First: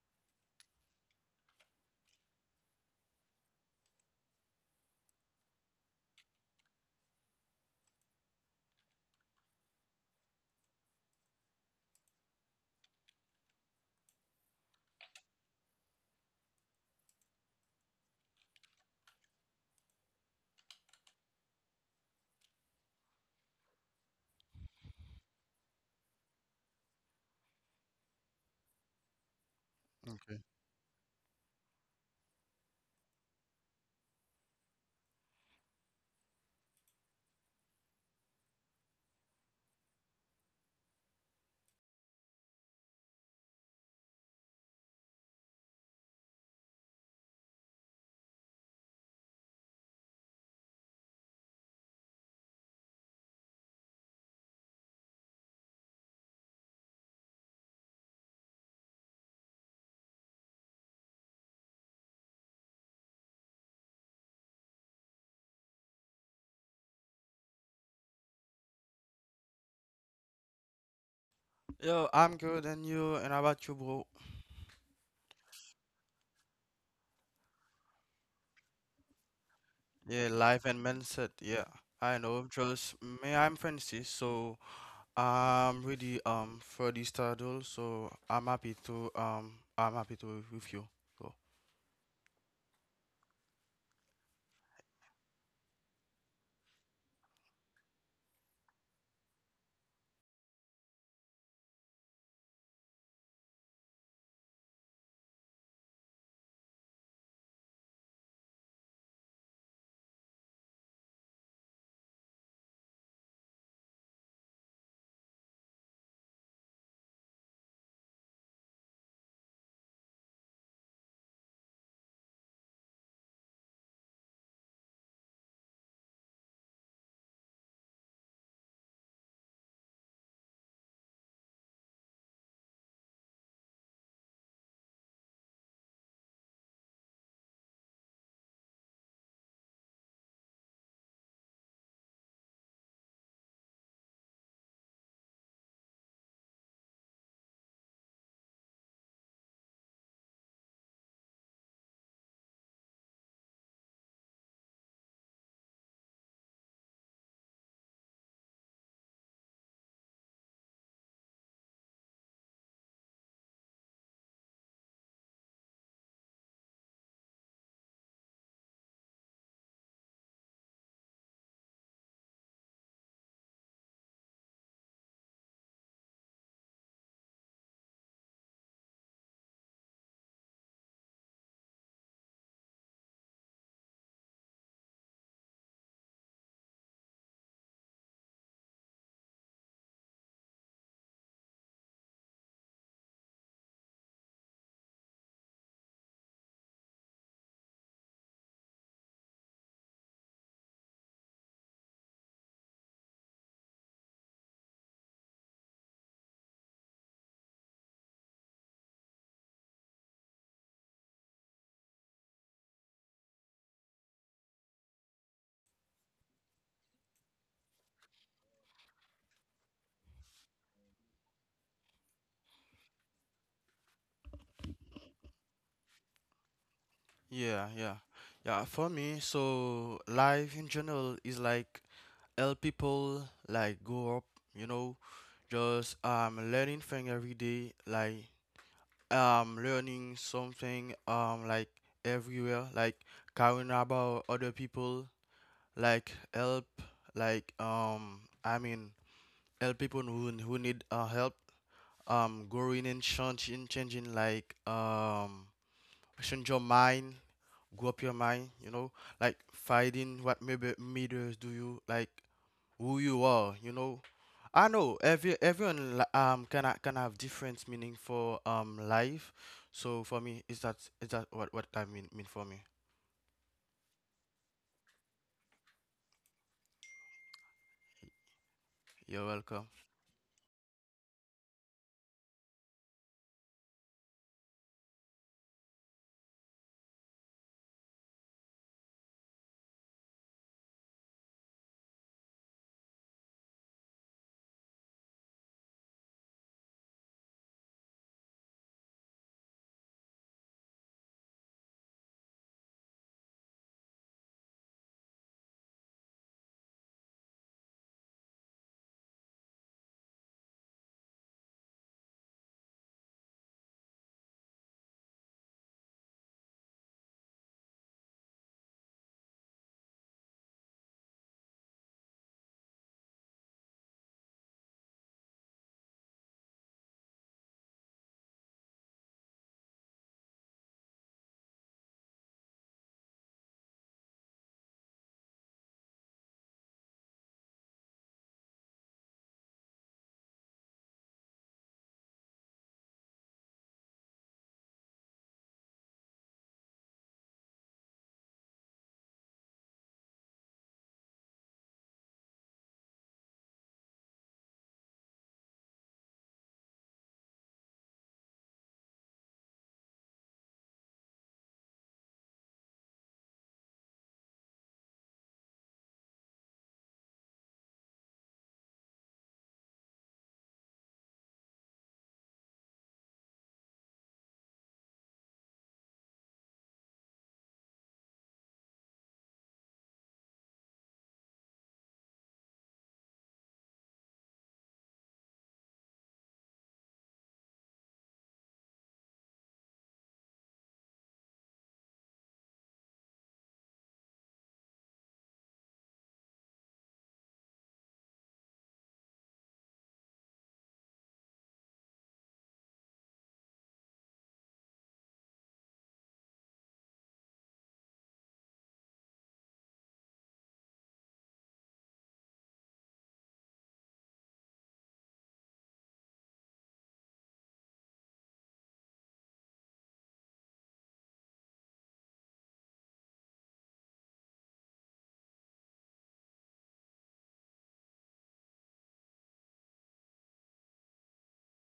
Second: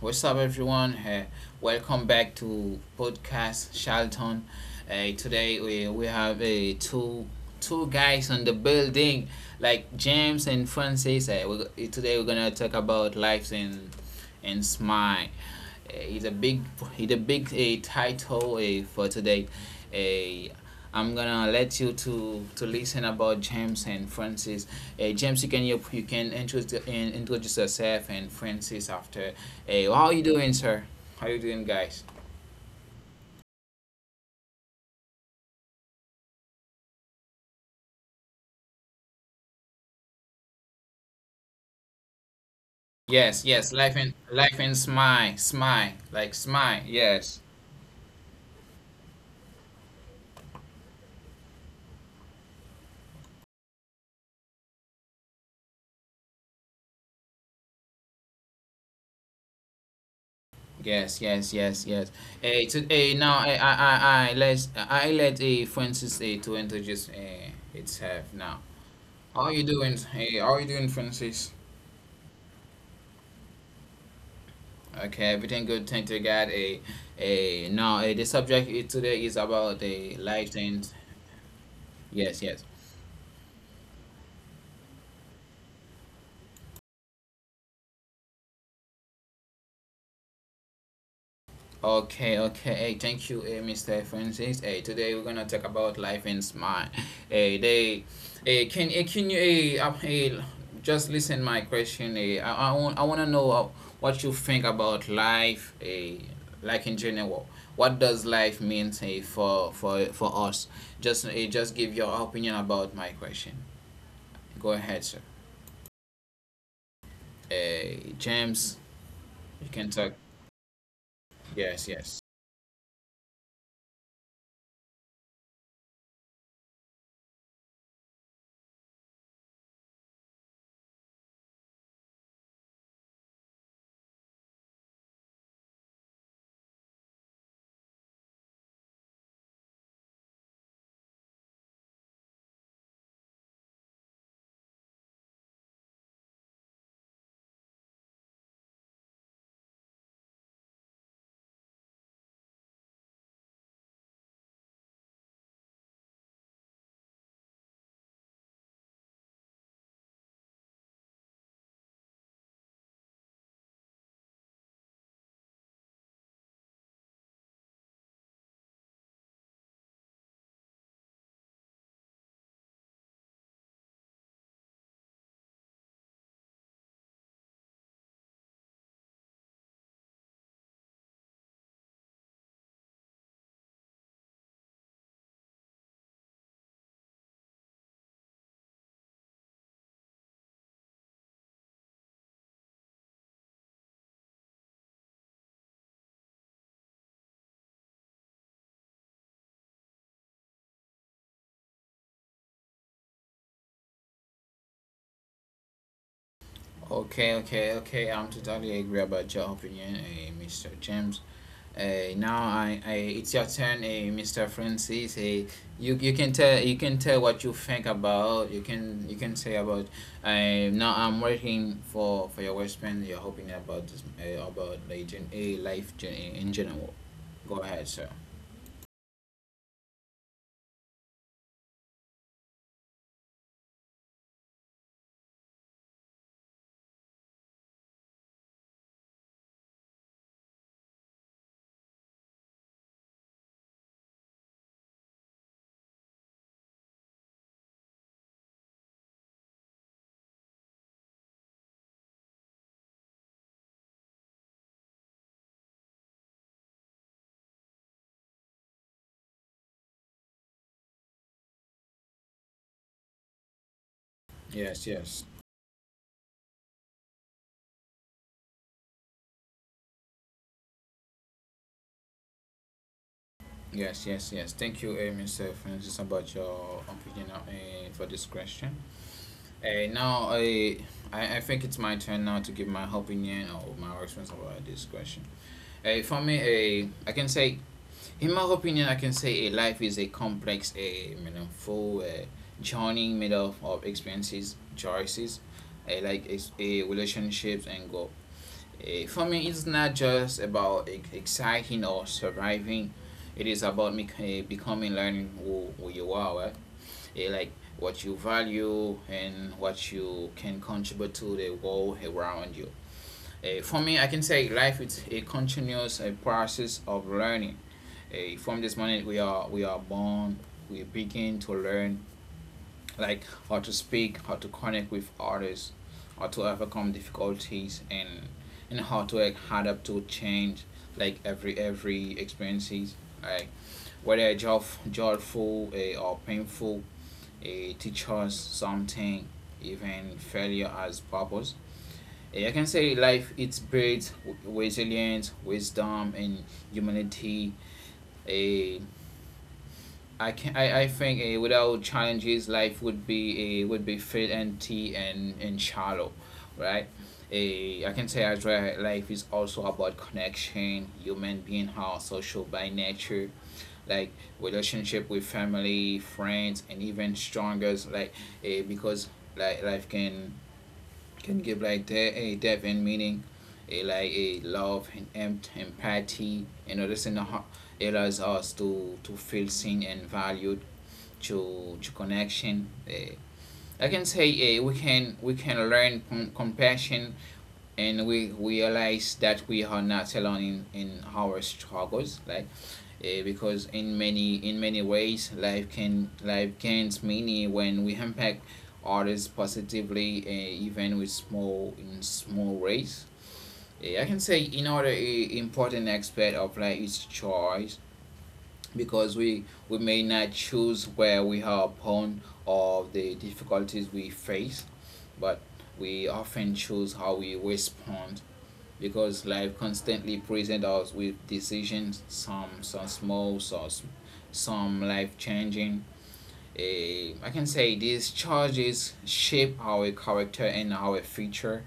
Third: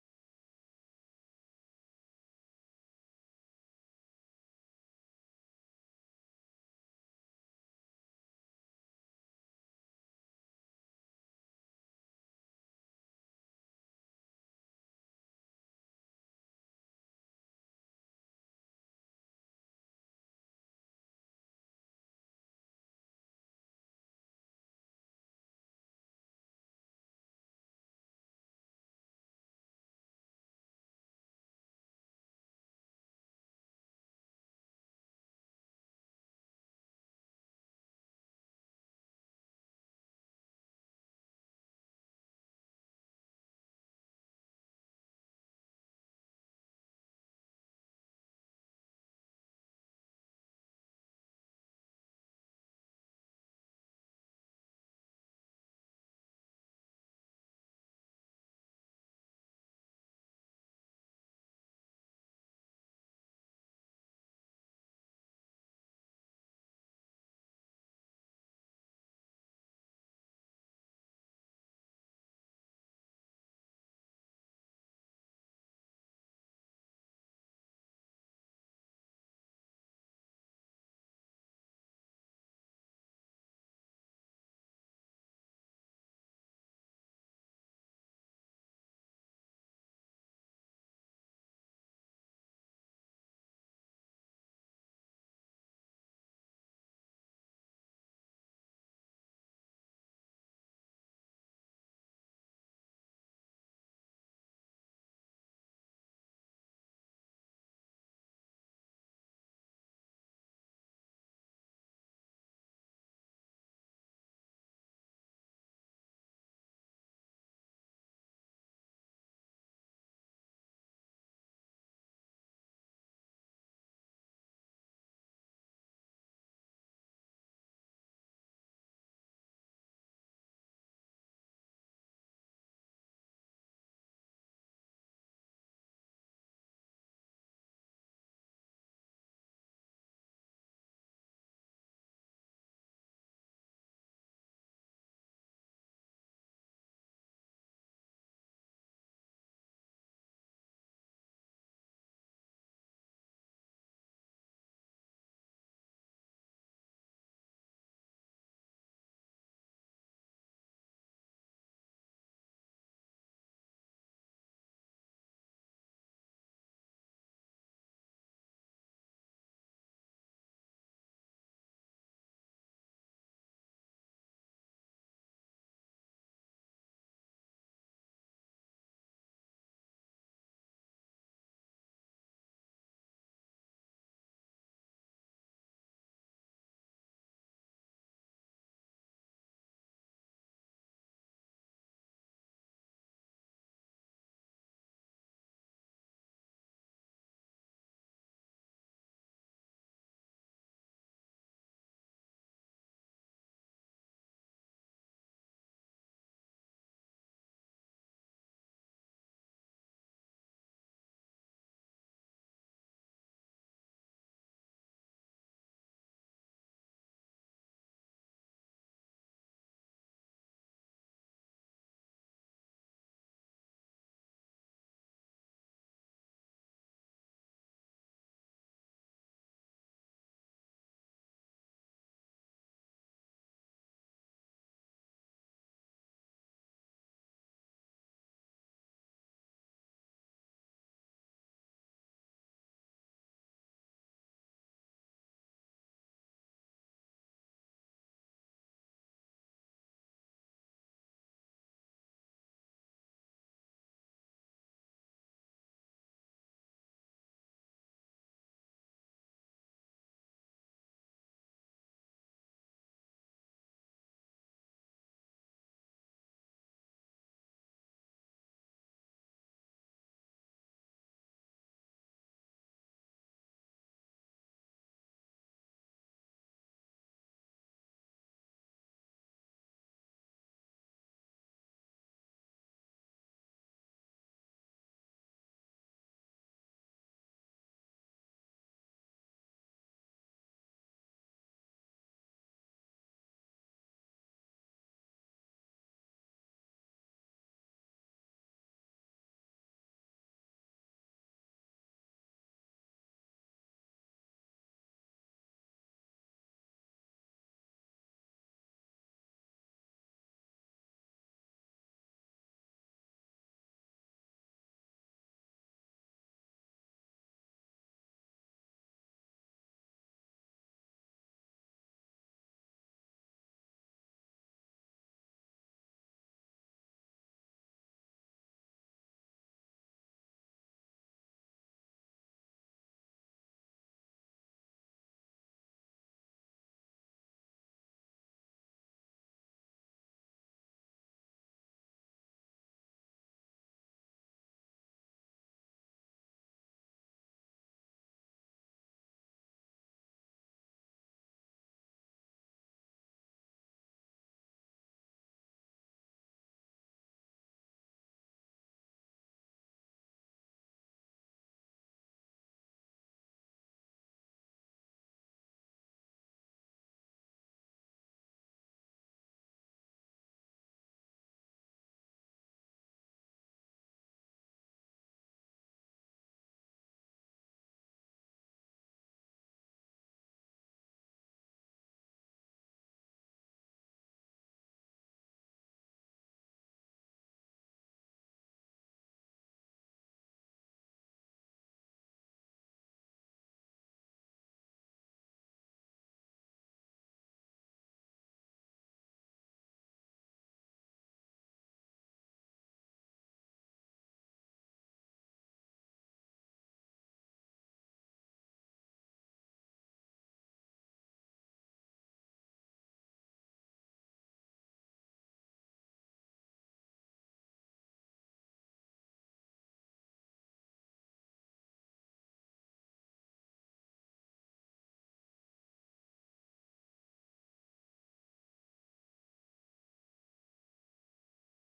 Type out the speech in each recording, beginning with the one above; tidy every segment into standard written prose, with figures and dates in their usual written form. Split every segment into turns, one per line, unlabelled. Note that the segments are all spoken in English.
what's up, everyone? Hey, welcome back to podcast Charlton. Hey, today we have two guys on the building, like James and Francis. Hey, we, today we're gonna talk about lives in and smile. It's it's a big a title a for today. Ai am gonna let you to listen about James and Francis. James, you can you can introduce yourself and Francis after. How you
Okay.
doing, sir? How you doing, guys? Yes, yes. Life and life and smile, smile, like smile. Yes. Yes, yes, yes, yes. Now I let Francis to introduce itself now. How are you doing? Hey, how are you doing, Francis?
Yo, I'm good, and how about you, bro?
Okay, everything good. Thank you, God. Now the subject today is about the
Yeah,
life
life and
and
mindset. Yeah, I know.
yes, yes.
Just me, I'm Francis, so I'm ready. For this title, so I'm happy to be with you. So
Okay, okay. Hey, thank you, Mr. Francis. Hey, today we're gonna talk about life in smart. Hey, they, hey, can, can you, hey, hey, just listen my question. Hey, I wanna know what you think about life. Hey, like in general, what does life mean, hey, for us? Just, hey, just give your opinion about my question. Go ahead, sir. Hey, James, you can talk. Yes, yes. Okay, okay, okay. I'm totally agree about your opinion, Mr. James. It's your turn, Mr. Francis. You can tell what you think about. You can say about. Now I'm waiting for your response. Your opinion about this about like life in general. Go
yeah,
ahead,
yeah,
sir.
yeah. For me, so life in general is like help people like grow up, you know, just learning thing every day, like learning something like everywhere, like caring about other people, like help like I mean help people who need help, growing and changing, like change your mind, grow up your mind, like finding what maybe meters do you like, who you are. I
Yes,
know
yes,
everyone can have different meaning for life, so for me is that what I mean for me.
yes. Thank you, Mr. Francis, about your opinion for this question.
You're welcome.
Hey, now I think it's my turn now to give my opinion or my experience about this question. Hey, for me, I can say, in my opinion, I can say a life is a complex, a meaningful journey made up of experiences, choices, like relationships and goal. For me, it's not just about exciting or surviving. It is about me, becoming, learning who you are. Like what you value and what you can contribute to the world around you. For me, I can say life is a continuous process of learning. From this moment, we are born. We begin to learn like how to speak, how to connect with others, how to overcome difficulties, and how to like, adapt to change. Like every experiences, like whether joyful or painful, it teaches us something. Even failure has purpose. I can say life it breeds resilience, wisdom, and humanity. A I can I, I think A without challenges life would be a would be fade, empty, and shallow, right? A I can say as well, life is also about connection. Human being are social by nature, like relationship with family, friends, and even stronger's Like because like life can give like a depth and meaning, a like a love and empathy. You know, this in the heart allows us to feel seen and valued to connection. Eh. I can say we can learn compassion, and we realize that we are not alone in our struggles. Like because in many ways life can life gains meaning when we impact others positively even with small in small ways. I can say another important aspect of life is choice, because we may not choose where we are born or the difficulties we face, but we often choose how we respond, because life constantly presents us with decisions, some small, some life changing. I can say these charges shape our character and our future.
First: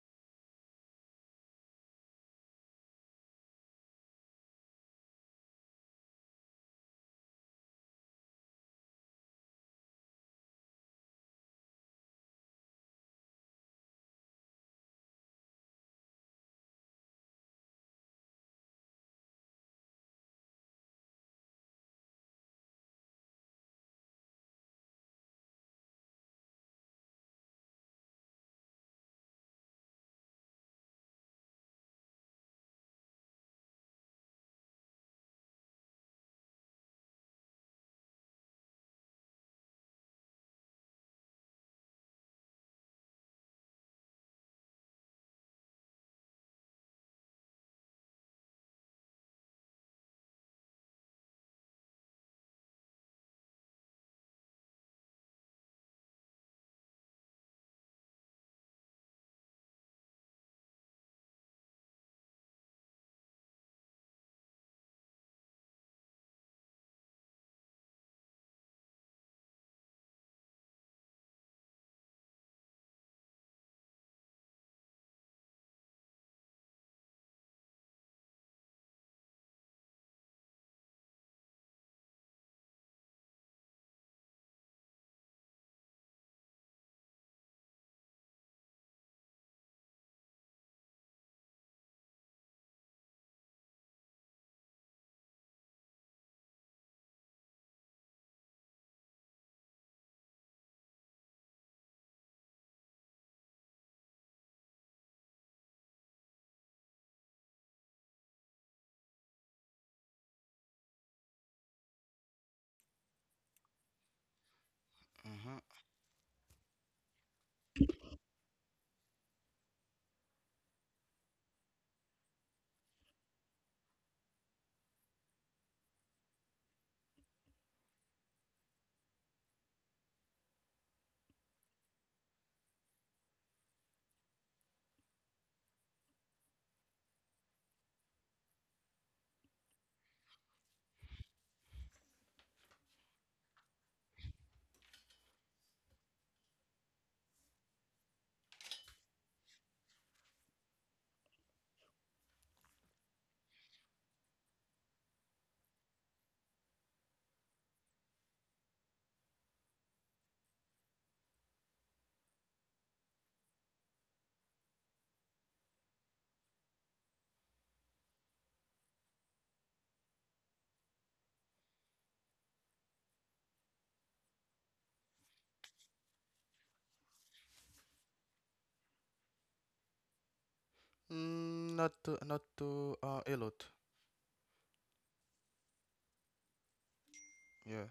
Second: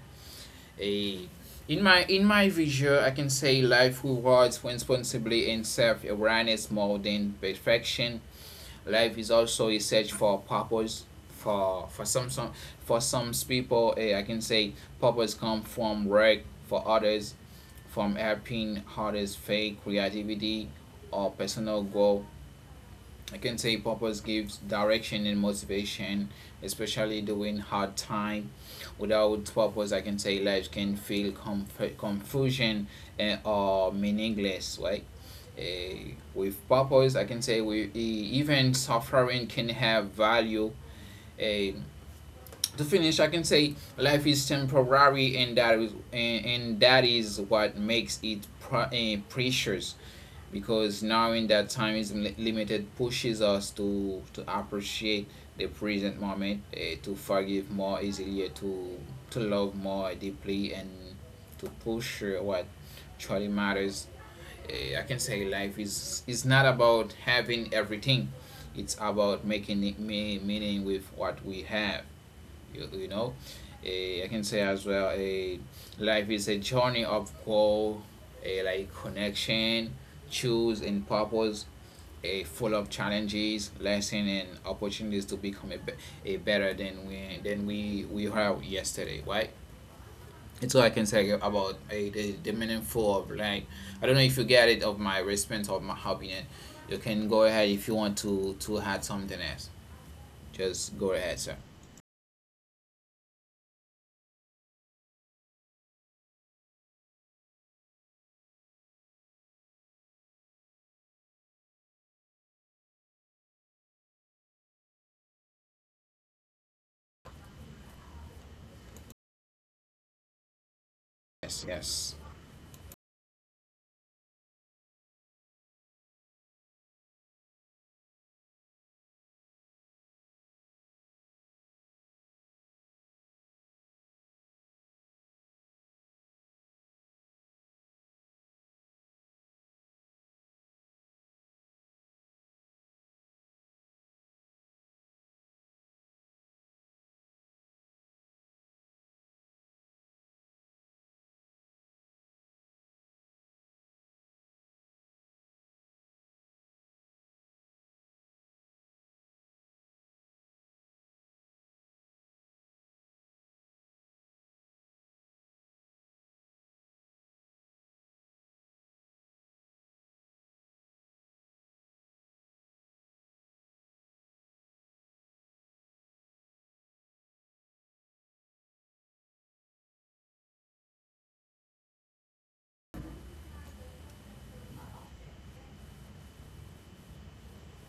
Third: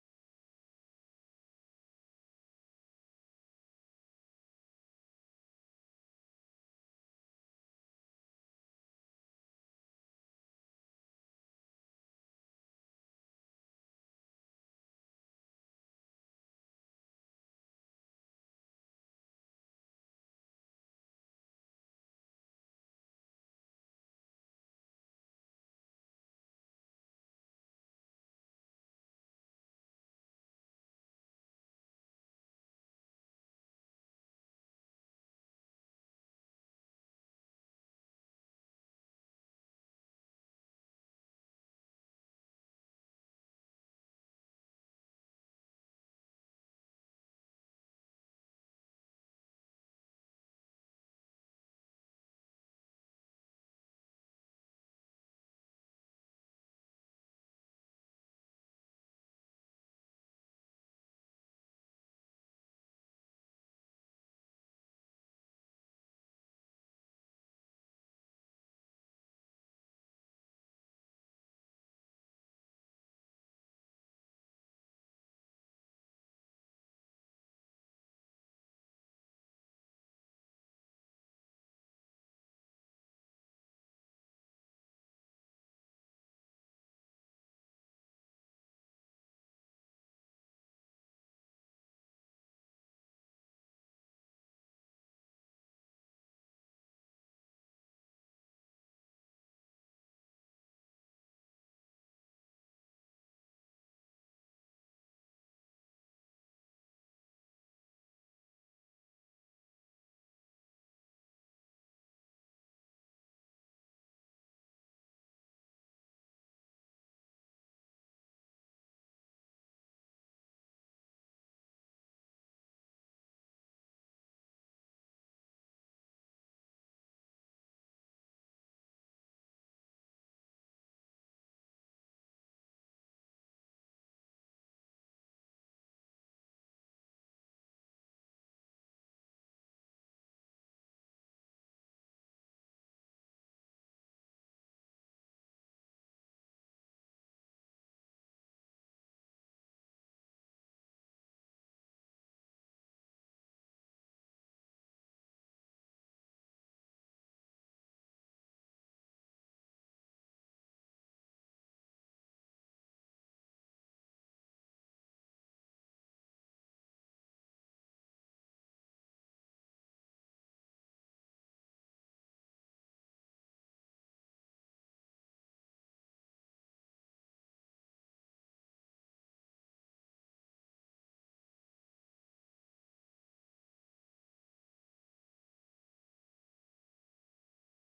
Eh, in my vision, I can say life rewards responsibility and self awareness more than perfection. Life is also a search for purpose. For for some some for some people, I can say purpose comes from work. For others, from helping others, fake creativity or personal goal. I can say purpose gives direction and motivation, especially during hard time. Without purpose, I can say life can feel confusion and, or meaningless, right? With purpose, I can say even suffering can have value. Eh, to finish, I can say life is temporary, and that is what makes it precious. Because knowing that time is limited pushes us to appreciate the present moment, to forgive more easily, to love more deeply, and to push what truly matters. I can say life is not about having everything; it's about making it meaning with what we have, you know. I can say as well a life is a journey of growth, a like connection, choose and purpose, a full of challenges, lessons, and opportunities to become a better than we have yesterday, right? That's all I can say about the meaningful of life. I don't know if you get it of my response or my opinion. You can go ahead if you want to add something else. Just go ahead, sir.
Mm-hmm.
Yes, yes.
Mm, not to a lot. Yeah.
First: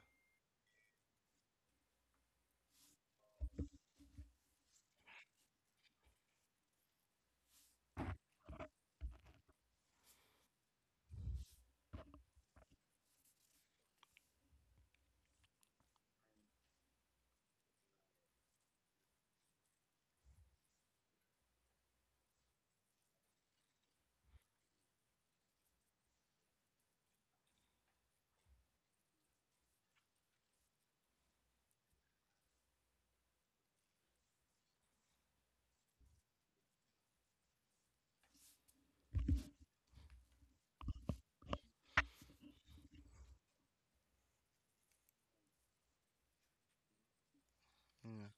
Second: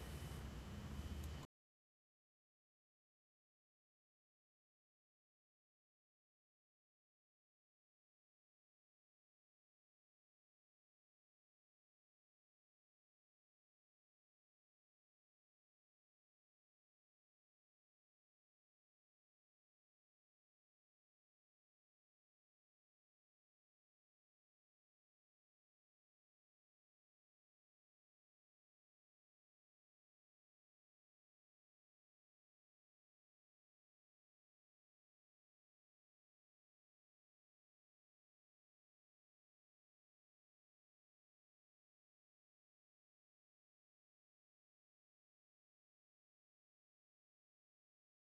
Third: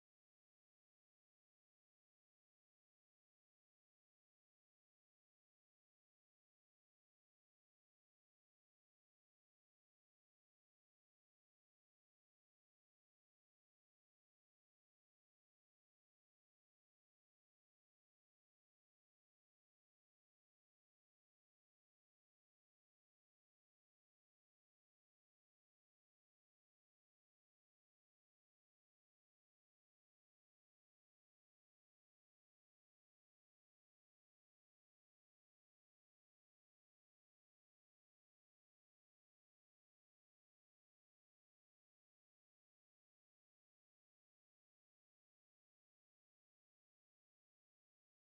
Yeah,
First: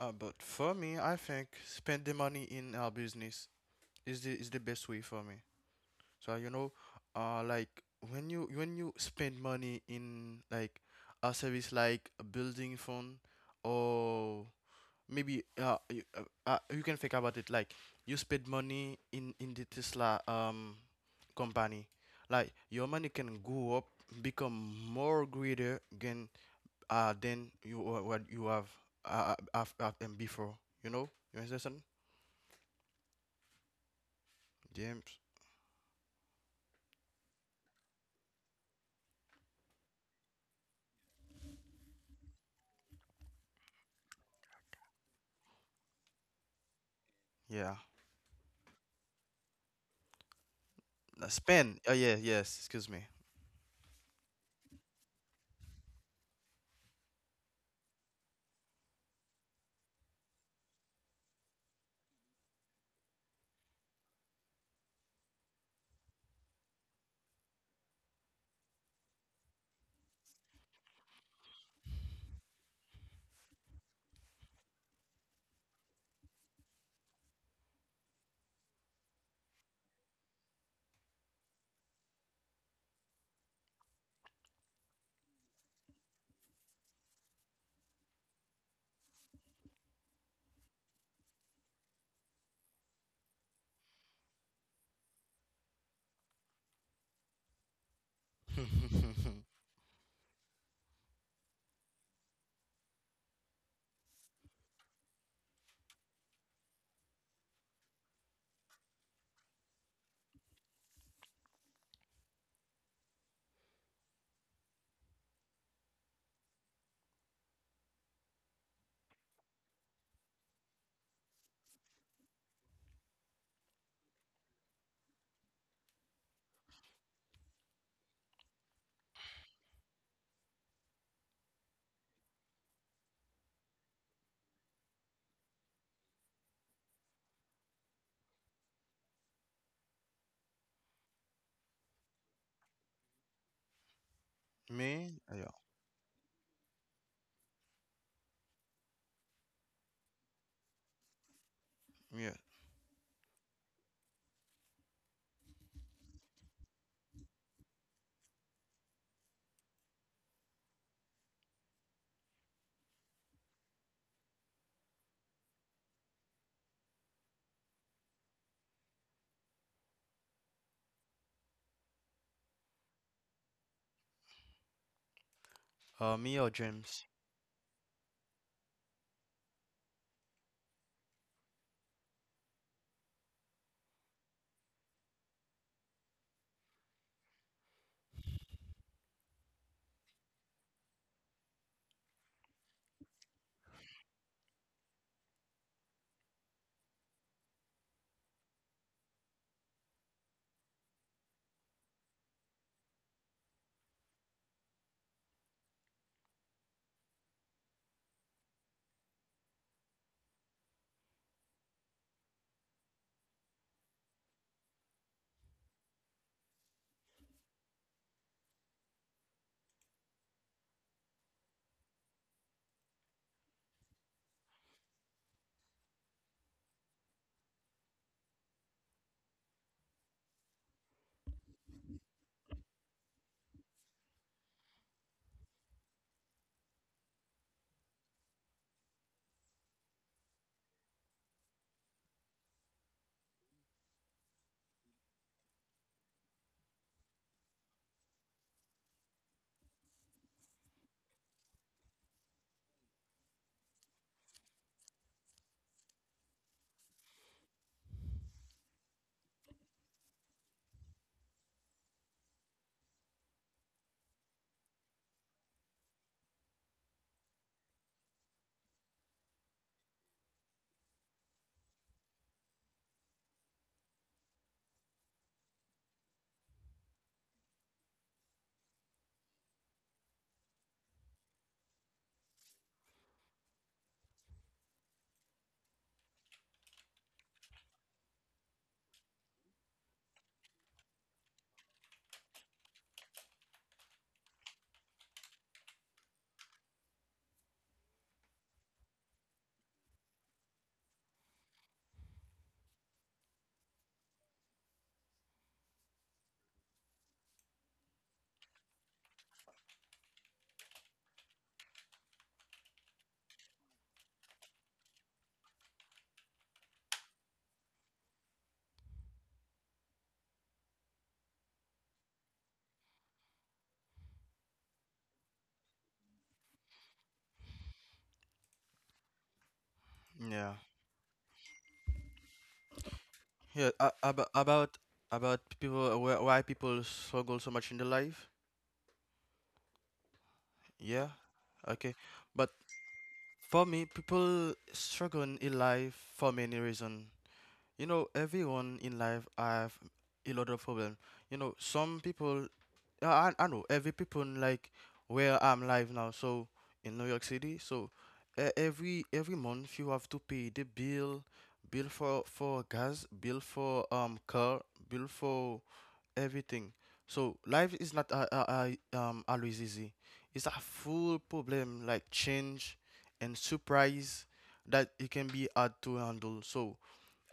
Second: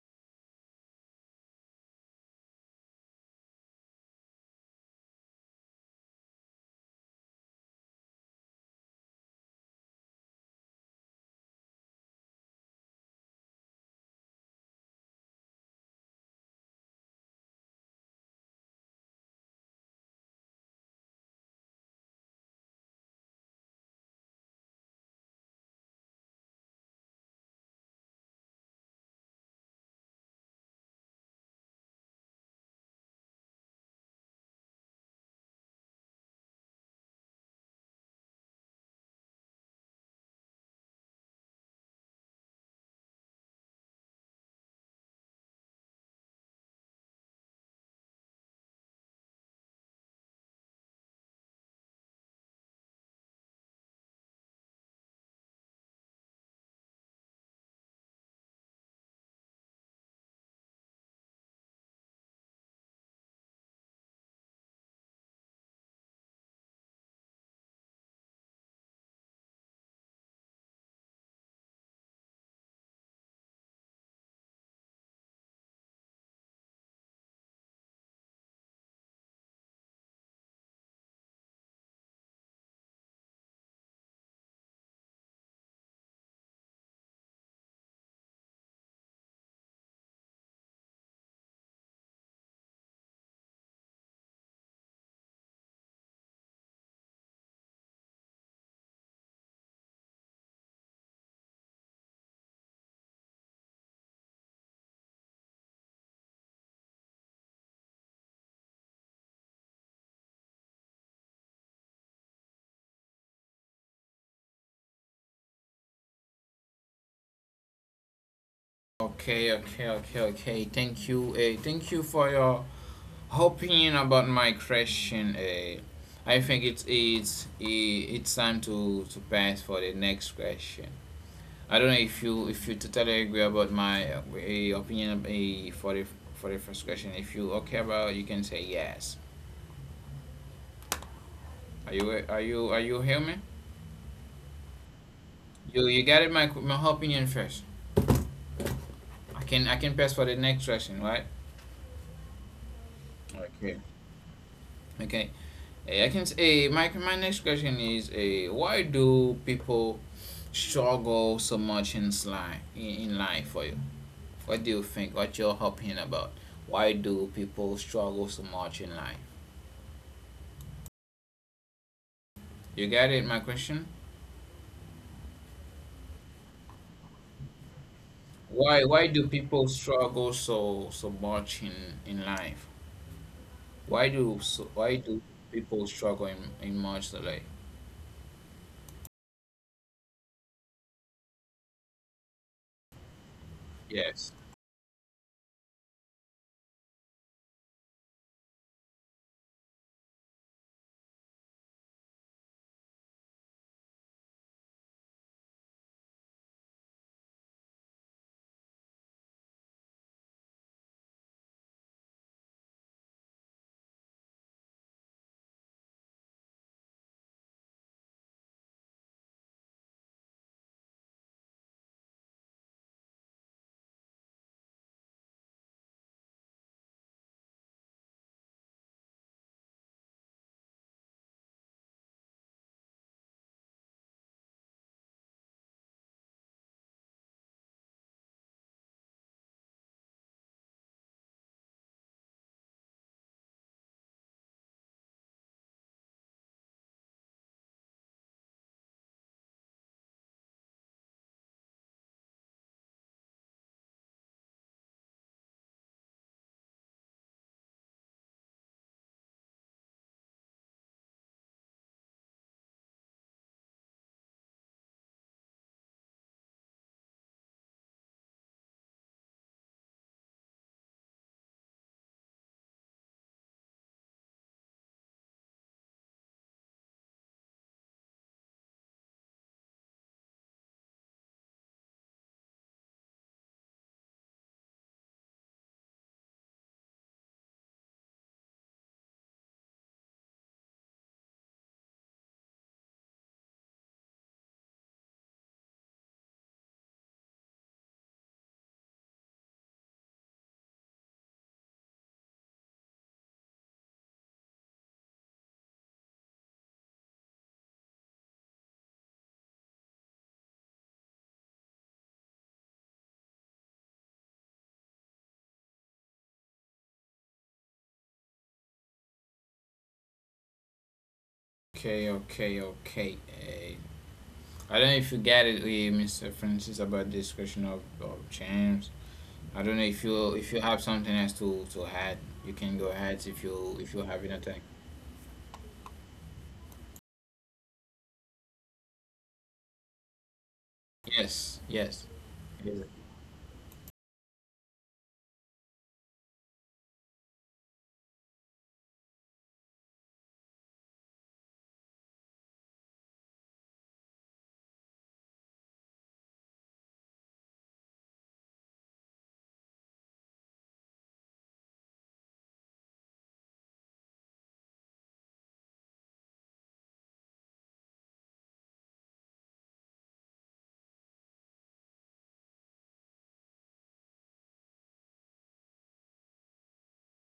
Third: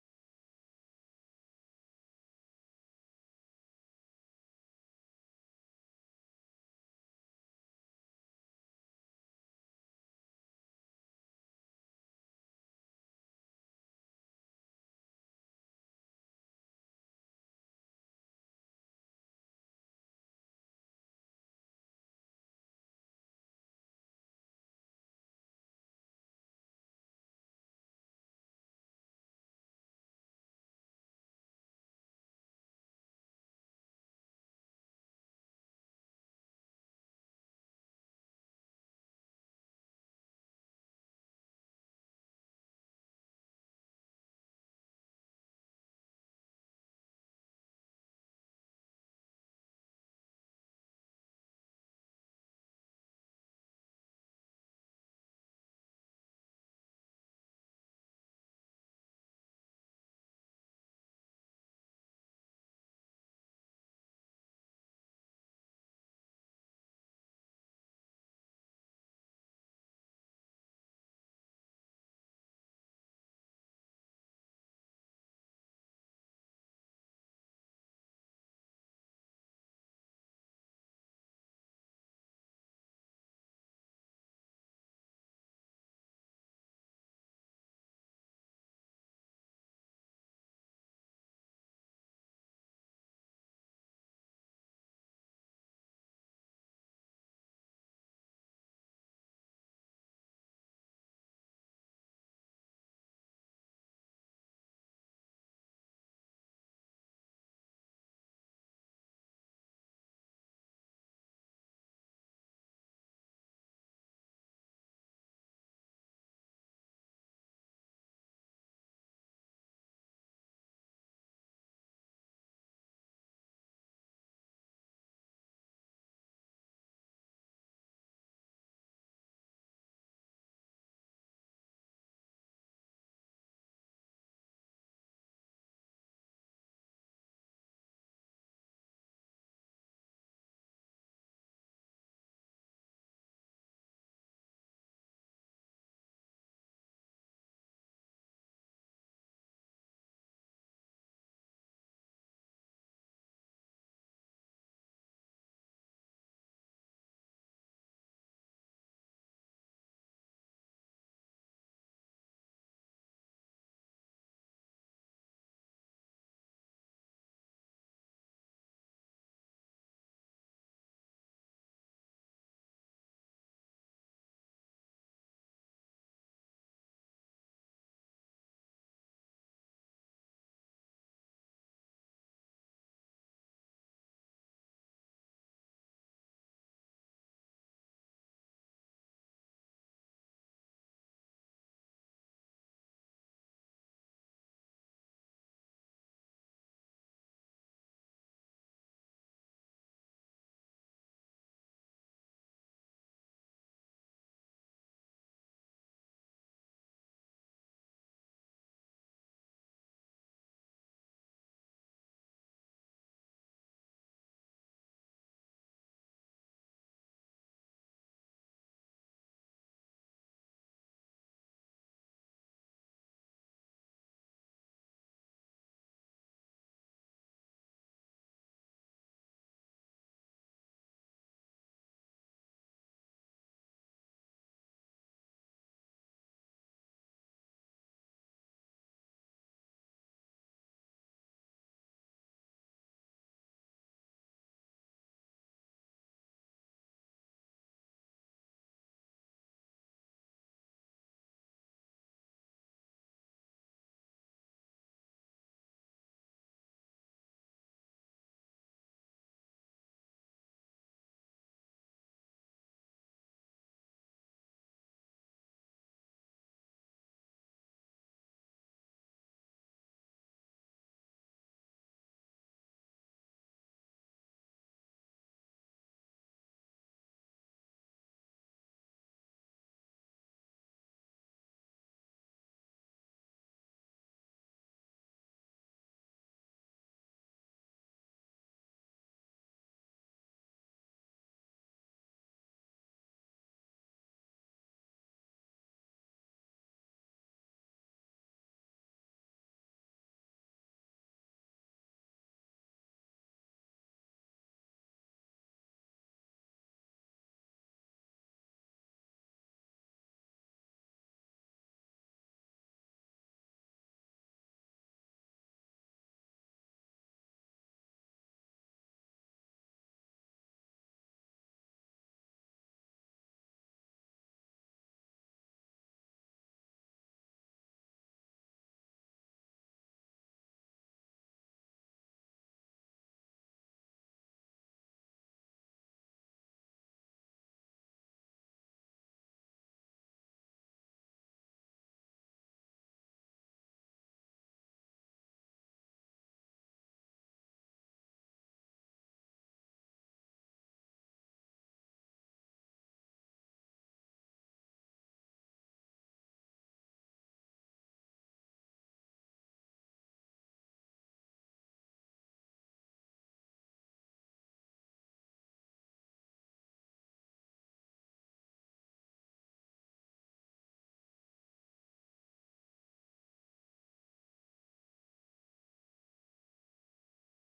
but for me I think spend the money in our business is the best way for me. So like, when you spend money in like a service like a building fund, or maybe you can think about it like, you spend money in the Tesla company, like your money can go up, become more greater than what you have after and before. You know, you understand, James? Yeah. Spend Oh yeah, yes, excuse me.
Okay, okay, okay, okay. Thank you. Thank you for your opinion about my question. I think it's it's time to pass for the next question. I don't know if you totally agree about my opinion for the first question. If you okay about, you can say yes. Are you are you are you hear me?
me Yeah.
You got it. My opinion first. I can pass for the next question, right?
Yeah,
Okay. Okay. I can say, my next question is, why do people struggle so much in life for you? What do you think? What your opinion about? Why do people struggle so much in life? You get it, my question?
me or James?
Why do people struggle so much in life? Why do people struggle in much life? Yes. Okay, okay, okay. I don't know if you get it, Mr. Francis, about this question of champs. I don't know if
Yeah.
you have something else to add. You can go ahead if
Yeah,
you have anything.
about people, why people struggle so much in their life. Yeah,
Yes,
okay.
yes.
But
yes.
for me, people struggle in life for many reasons. Everyone in life have a lot of problem. Some people, yeah, I know every people, like where I'm live now, so in New York City. So every month you have to pay the bill, for gas, bill for car, bill for everything. So life is not always easy. It's a full problem like change and surprise that it can be hard to handle. So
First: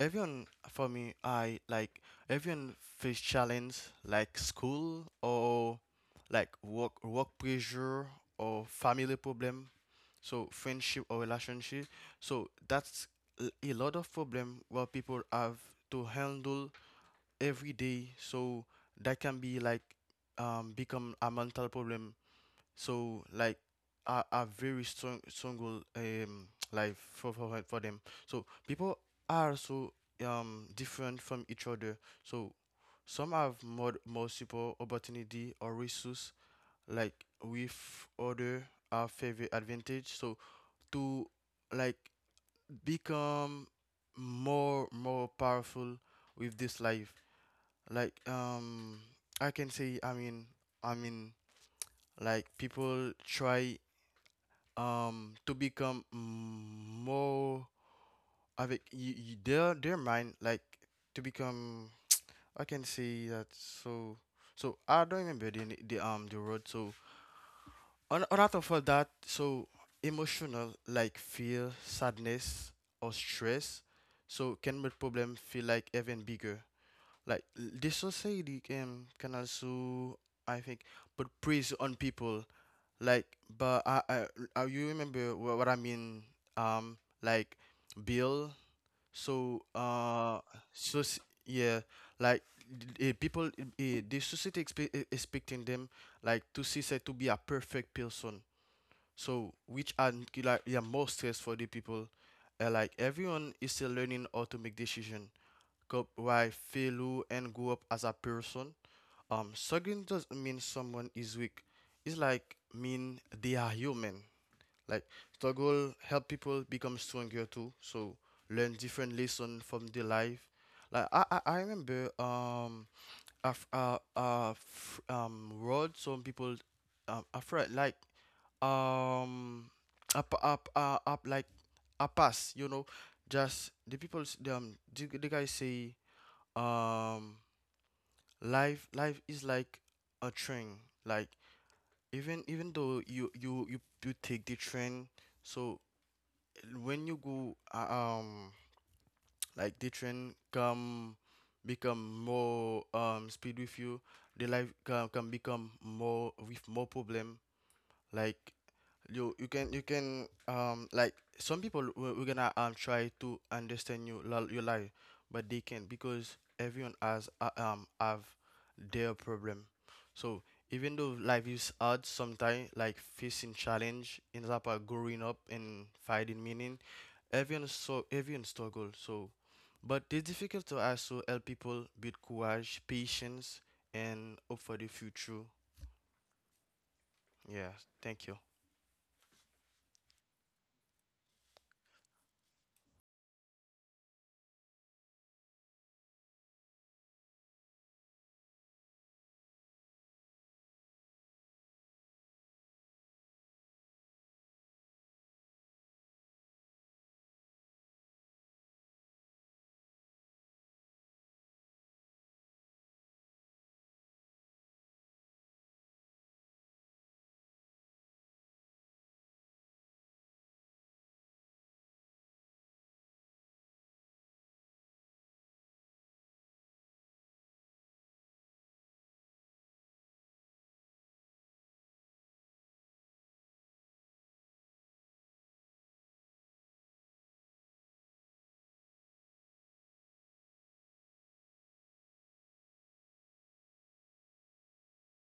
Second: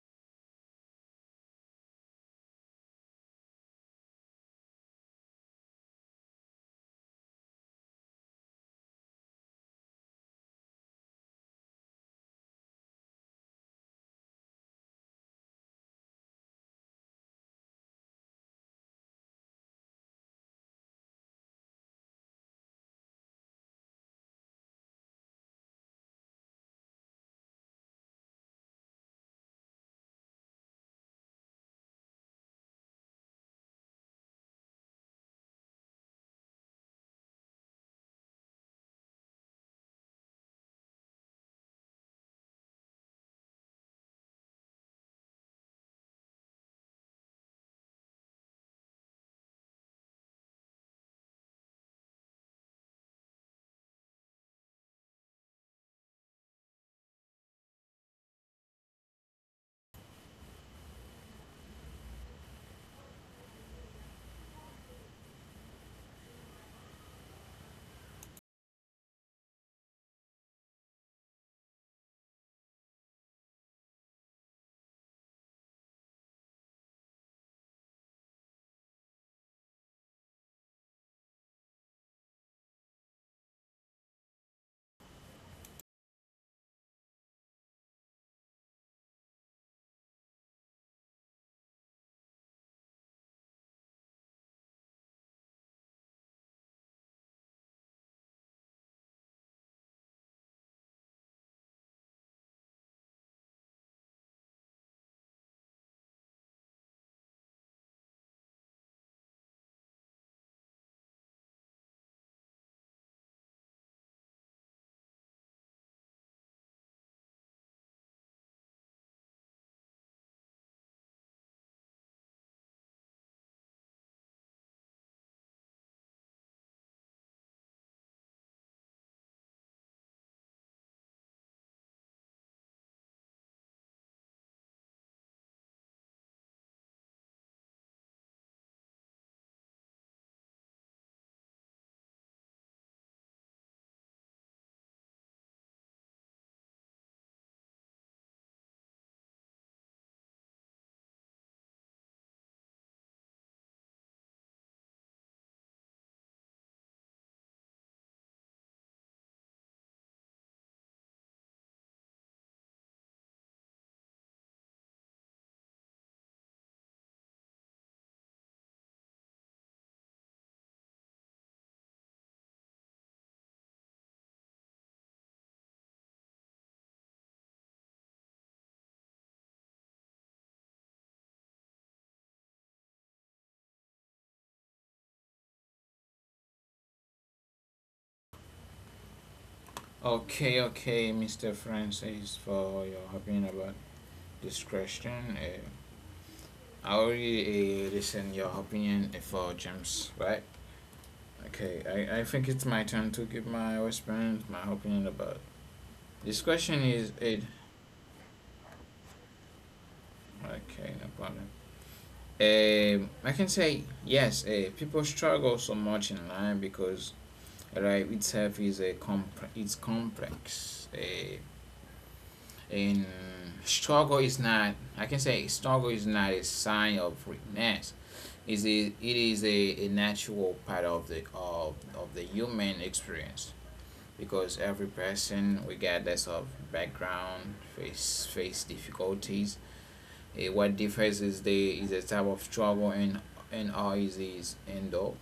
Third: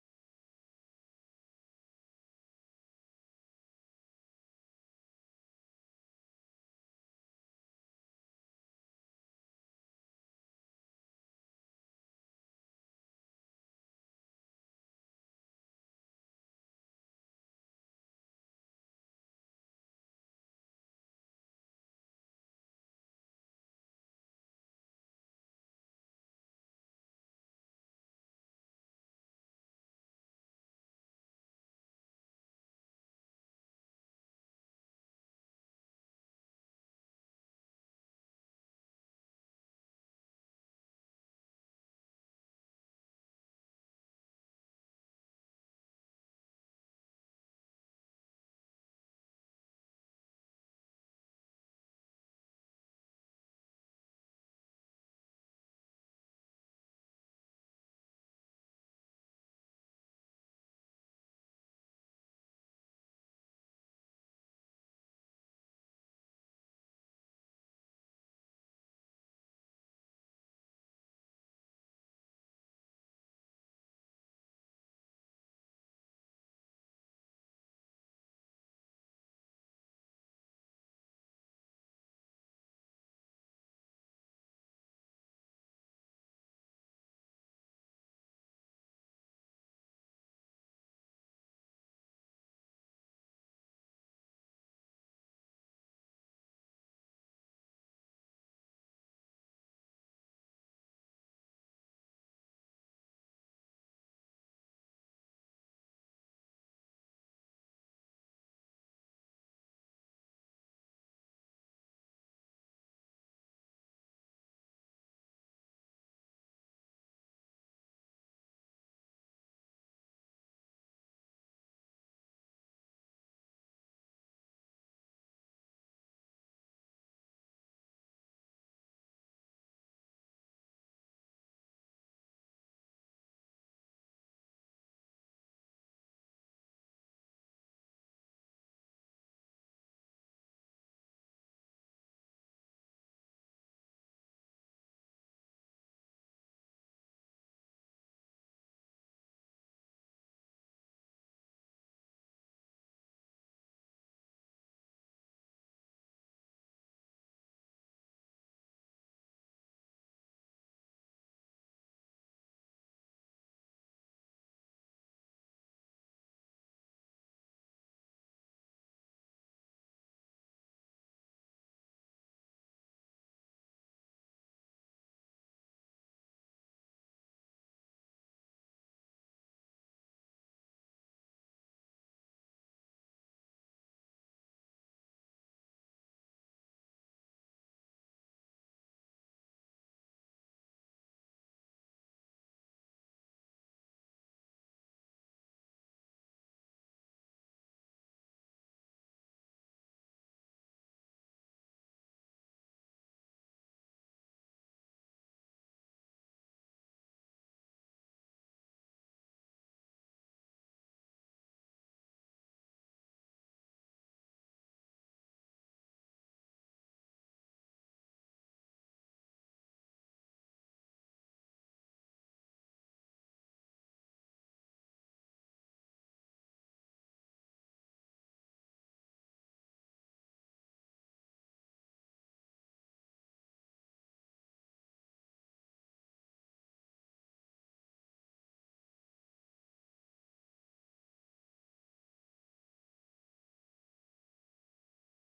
everyone, for me, I like everyone face challenge like school, or like work pressure, or family problem, so friendship or relationship. So that's a lot of problem what people have to handle every day. So that can be like, become a mental problem, so like, are very strong goal, life for them. So people are so different from each other, so some have more support, opportunity or resource, like with other are favorite advantage. So to, like, become more powerful with this life, like, I can say I mean like people try to become, more, avec their mind, like to become, I can say that. So I don't remember the word. So on top of all that, so emotional like fear, sadness or stress so can make problem feel like even bigger. Like, the society can also, I think, put praise on people, like, but I you remember what I mean, like bill. So so yeah, like, people, the society expecting them, like to see said to be a perfect person. So which are like, yeah, more stress for the people. Like, everyone is still learning how to make decision, cope why failure and grow up as a person. Struggling doesn't mean someone is weak. It's like mean they are human. Like, struggle help people become stronger too. So learn different lesson from their life. Like I remember a road. Some people, afraid, like, um up up uh, up, like a pass, you know, just the people, the guy say, um life, is like a train. Like, even though you take the train, so when you go, like the train come, become more speed with you, the life can become more with more problem. Like you can, like, some people, we're gonna try to understand you, your life, but they can't because everyone has have their problem. So even though life is hard sometimes, like facing challenge ends up growing up and finding meaning. Everyone, so everyone struggle, so but it's difficult to also help people build courage, patience and hope for the future. Yeah, thank you.
Okay, okay, Mr. Francis, for your opinion about this question. I already listened your opinion for James, right? Okay, I think it's my turn to give my response, my opinion about this question. Is it okay? No problem. I can say yes. People struggle so much in life because life itself is it's complex. And struggle is not. I can say struggle is not a sign of weakness. Is it? It is a natural part of the of the human experience, because every person, regardless of background, face difficulties. What differs is the type of struggle and how easy is and all.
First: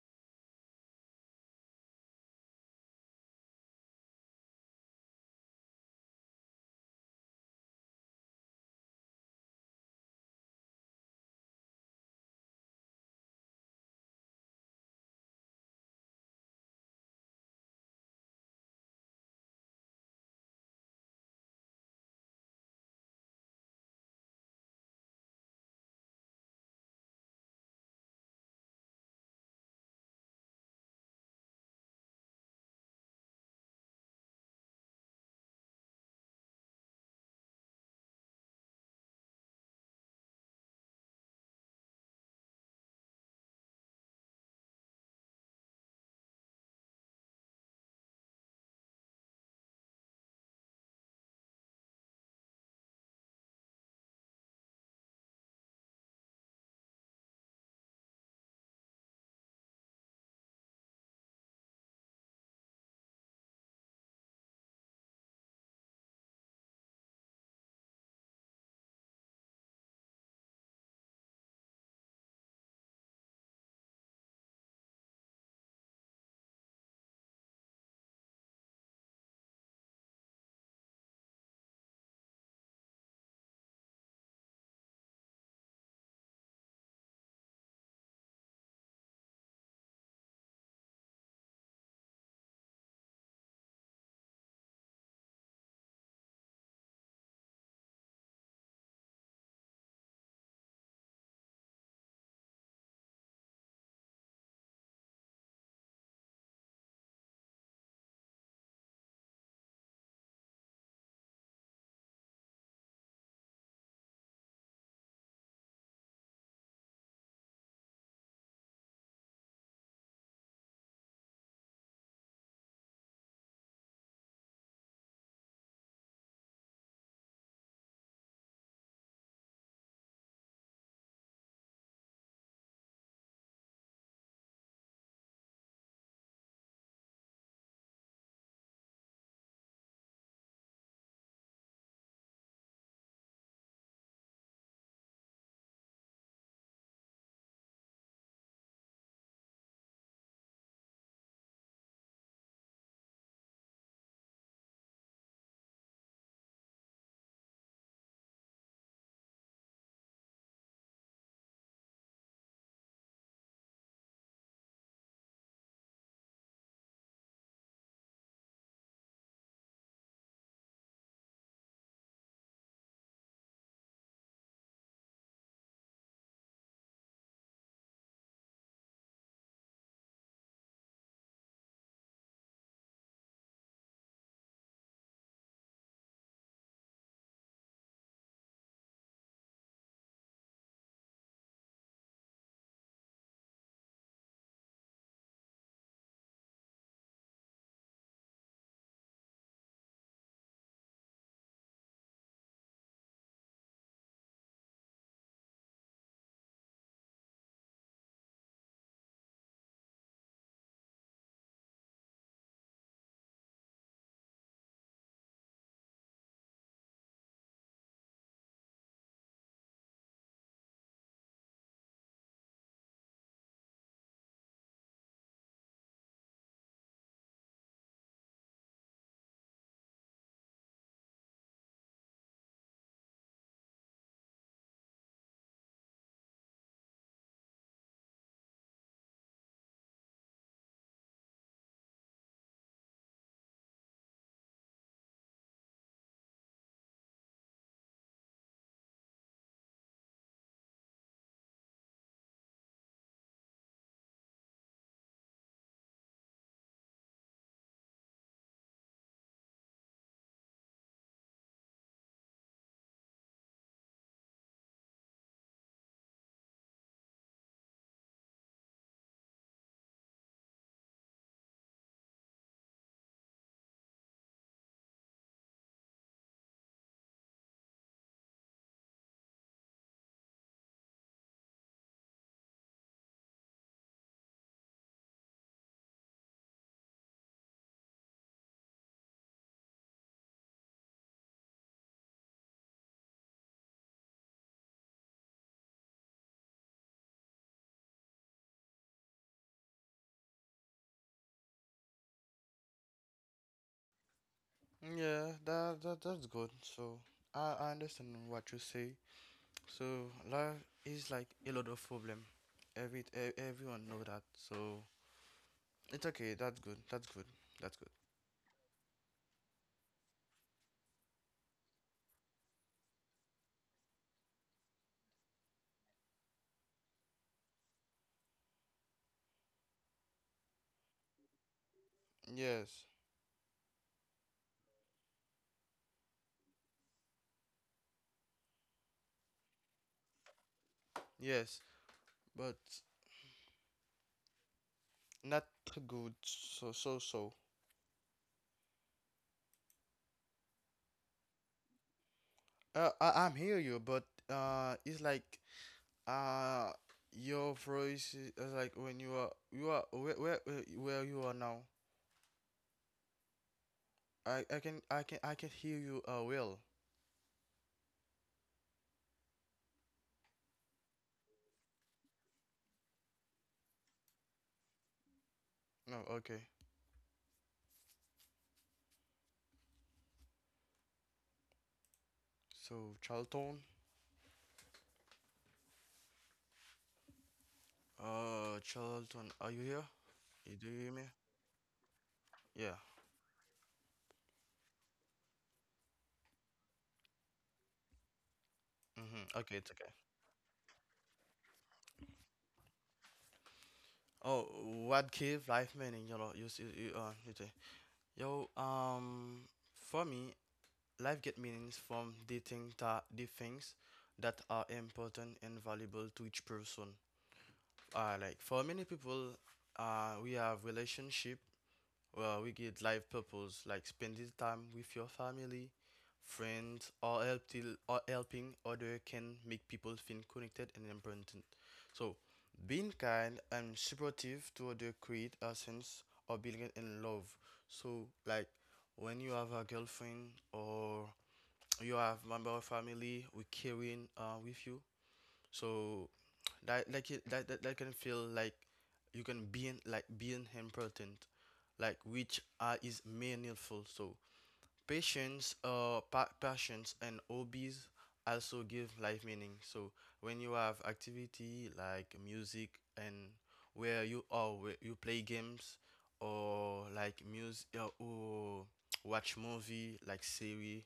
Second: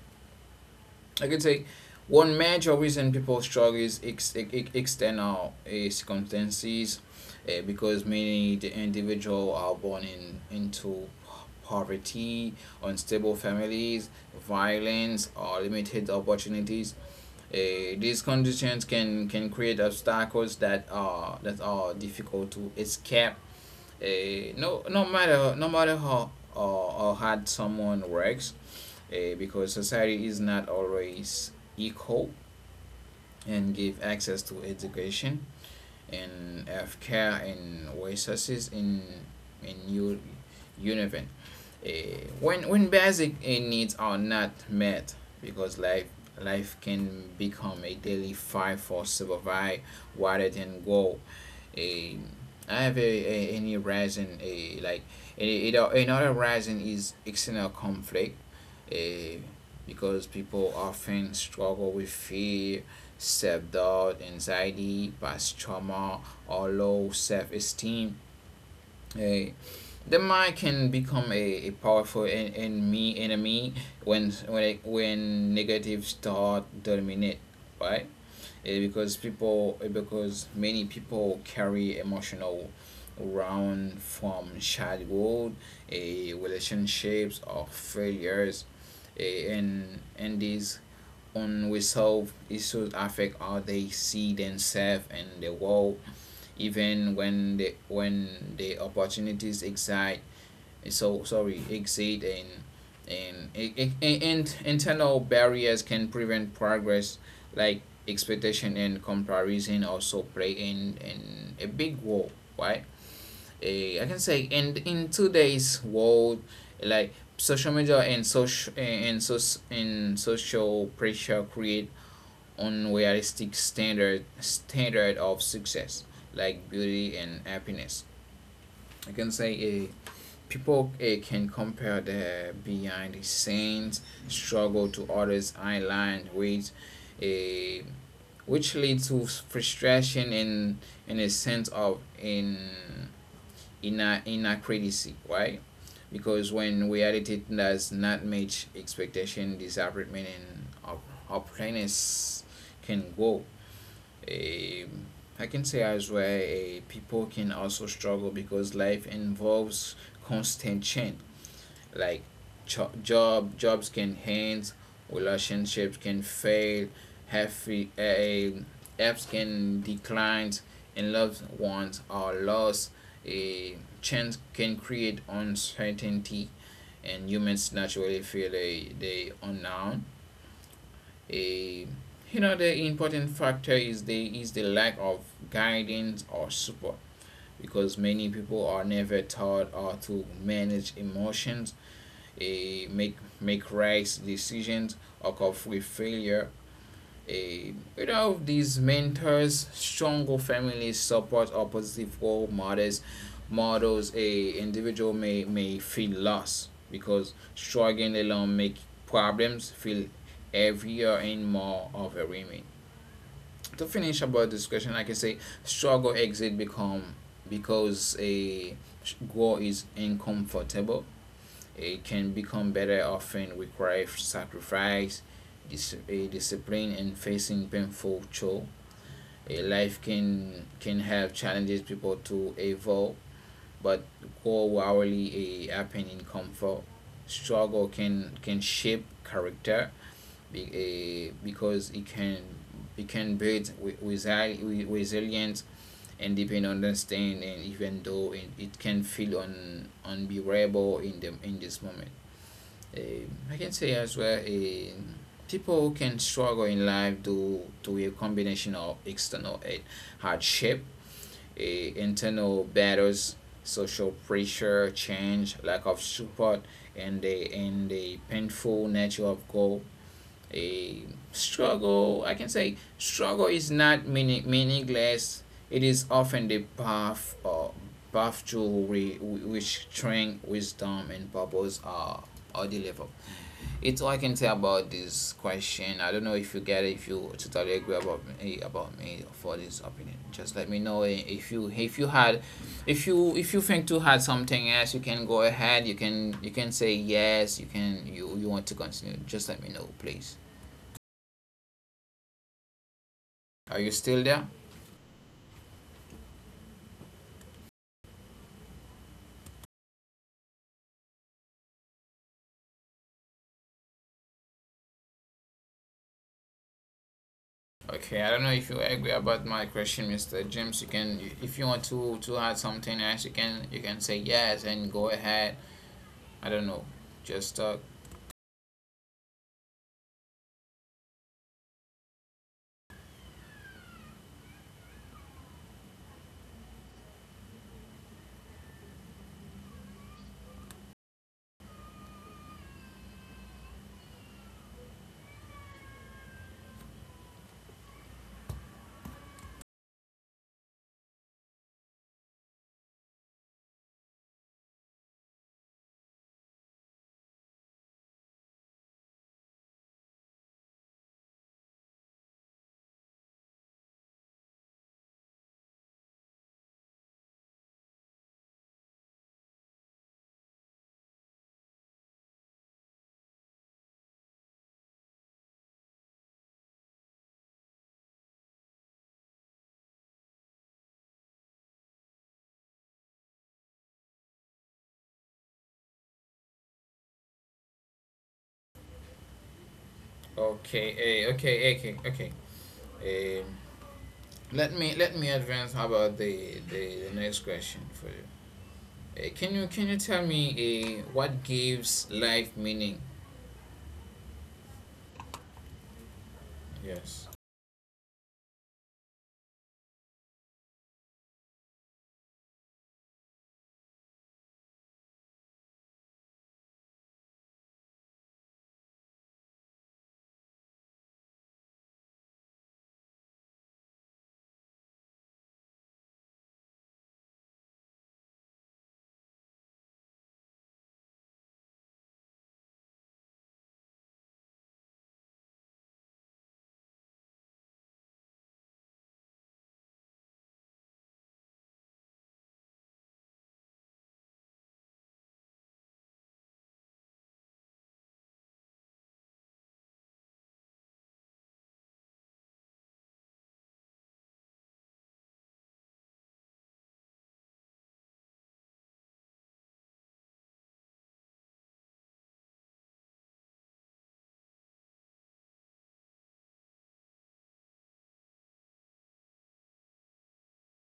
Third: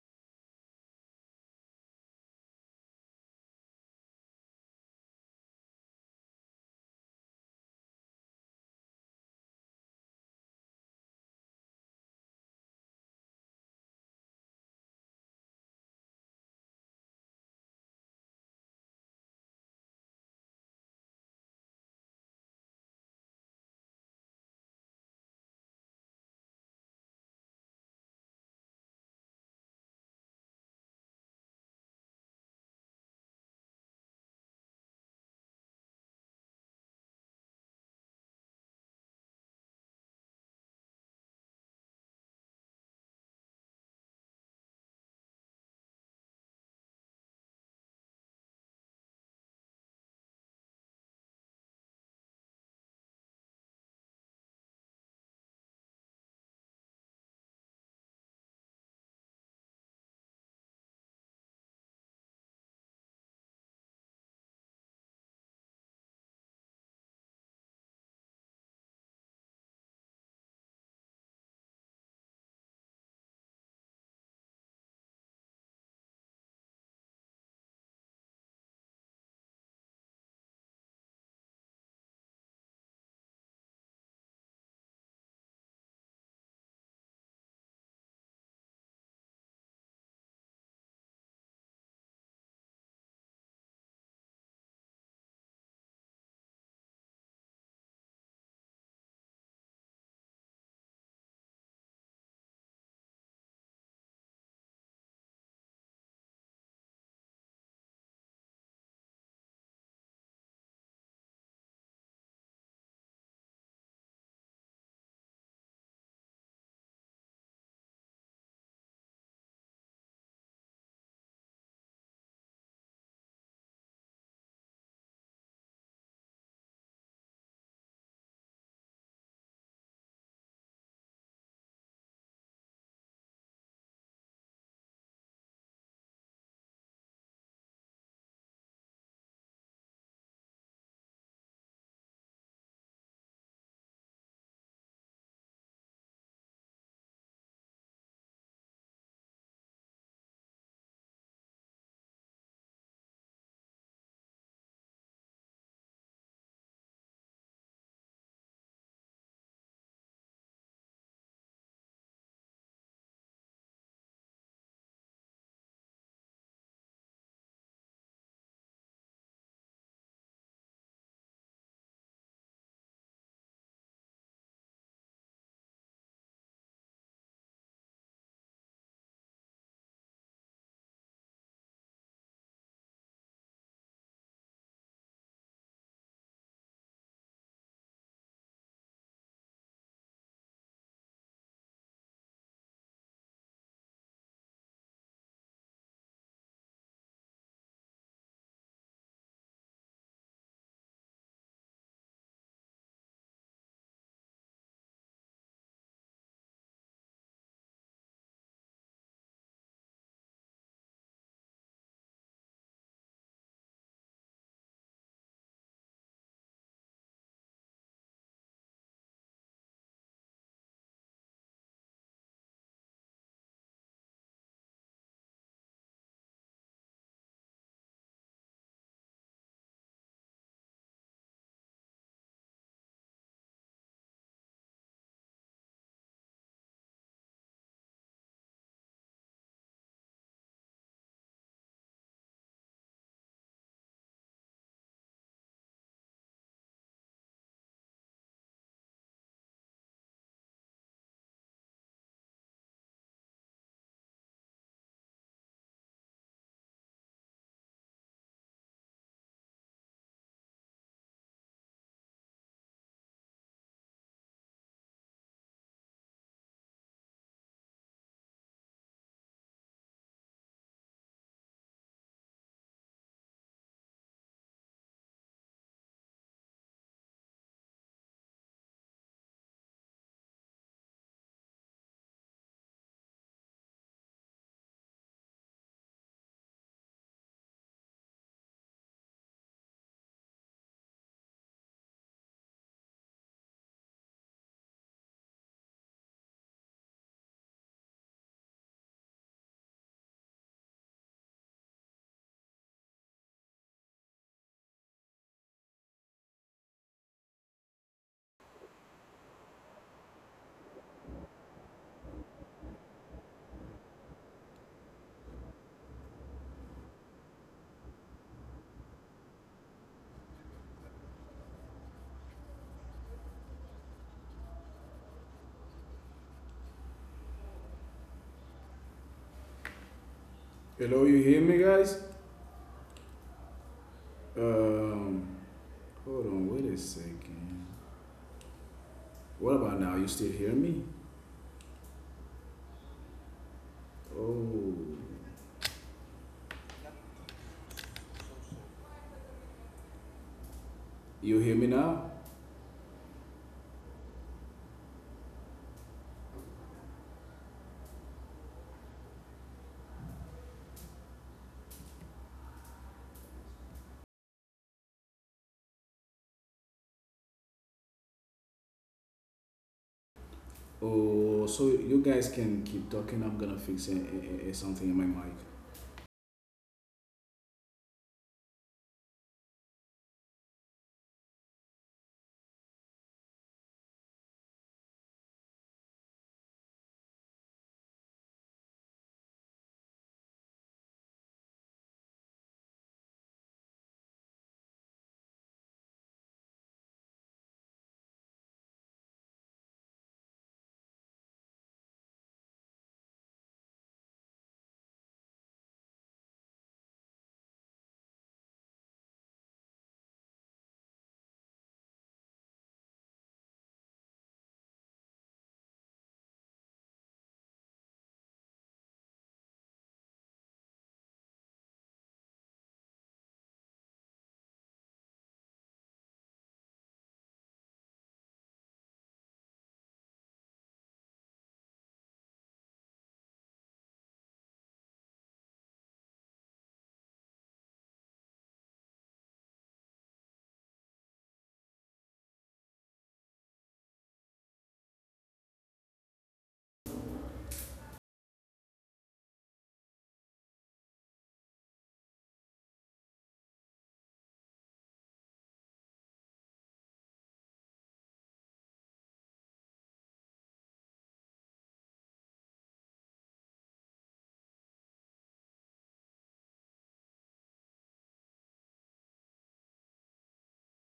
I could say one major reason people struggle is external circumstances, because many the individual are born in into poverty, unstable families, violence, or limited opportunities. These conditions can create obstacles that are difficult to escape. No matter, no matter how or hard someone works, because society is not always equal and give access to education and healthcare and resources in Univen. When basic needs are not met, because life life can become a daily fight for survival rather than goal. A I have a any reason a Like another reason is external conflict, a, because people often struggle with fear, self doubt, anxiety, past trauma, or low self esteem. A, the mind can become a powerful enemy when when negative thought dominate, right? Because people because many people carry emotional around from childhood, relationships or failures, and these unresolved issues affect how they see themselves and the world, even when the opportunities exist. So sorry exit and in internal barriers can prevent progress, like expectation and comparison also play in a big role, right? I can say, and in today's world, like social media and social and, so and social pressure create unrealistic standard of success, like beauty and happiness. I can say a people can compare the behind the scenes struggle to others island with a, which leads to frustration and in a sense of in inner criticism, right? Because when reality does not match expectation, disappointment and upness can go. um, I can say as well, people can also struggle because life involves constant change, like jobs can hence, relationships can fail, healthy apps can decline, and loved ones are lost. A chance can create uncertainty, and humans naturally feel a the unknown. A, you know, the important factor is the lack of guidance or support, because many people are never taught how to manage emotions, a make right decisions, occur with failure. A without these mentors, stronger families support or positive role models, models a individual may feel lost because struggling alone make problems feel heavier and more overwhelming. To finish about this question, I can say struggle exit become because a goal is uncomfortable. It can become better often requires sacrifice, a discipline, and facing painful chore. A life can have challenges people to evolve, but go hourly a happen in comfort. Struggle can shape character, be, a because it can, it can build resilience and deepen understanding, even though it can feel unbearable in the in this moment. I can say as well, people who can struggle in life due to a combination of external hardship, internal battles, social pressure, change, lack of support, and the painful nature of goal. A struggle, I can say, struggle is not meaning, meaningless. It is often the path or path to re, which strength, wisdom, and purpose are delivered. It's all I can say about this question. I don't know if you get it, if you totally agree about me for this opinion. Just let me know if you had, if you think to add something else, you can go ahead. You can say yes. You can you you want to continue. Just let me know, please. Are you still there?
Yeah, that's good. So I understand what you say. So life is like a lot of problem. Every everyone know that. So it's okay. That's good. That's good. That's good.
Okay, I don't know if you agree about my question, Mr. James. You can if you want to add something else, you can say yes and go ahead. I don't know. Just talk.
Hello, you hear me, guys?
Yes,
Um, hold on, wait a second. What about now? You still hear me?
yes, but
Oh,
not good. So.
you hear me now?
I'm hear you, but it's like, uh, your voice is like, when you are, where you are now. I can hear you well.
Oh, so you guys can keep talking. I'm gonna fix something in my mic.
No, okay. So, Charlton, are you here? Do you hear
Okay,
me?
hey. Okay, okay,
Yeah.
okay. Um, Let me let me advance. How about the next question for you?
Mm-hmm.
Can
Okay,
you
it's
can
okay.
you tell me what gives life meaning?
Oh, what give life meaning? You know, you see, you uh,
Yes.
you say, yo, for me, life get meanings from the thing, that the things that are important and valuable to each person. Like for many people, we have relationship, where we get life purpose, like spending time with your family, friends, or or helping other can make people feel connected and important. So, being kind and supportive to other create a sense of belonging and love. So, like, when you have a girlfriend, or you have member of family, we carrying with you. So that like it, that can feel like you can be in, like being important, like which is meaningful. So Passions and hobbies also give life meaning. So when you have activity like music, and where you are, where you play games, or like music, or watch movie like series,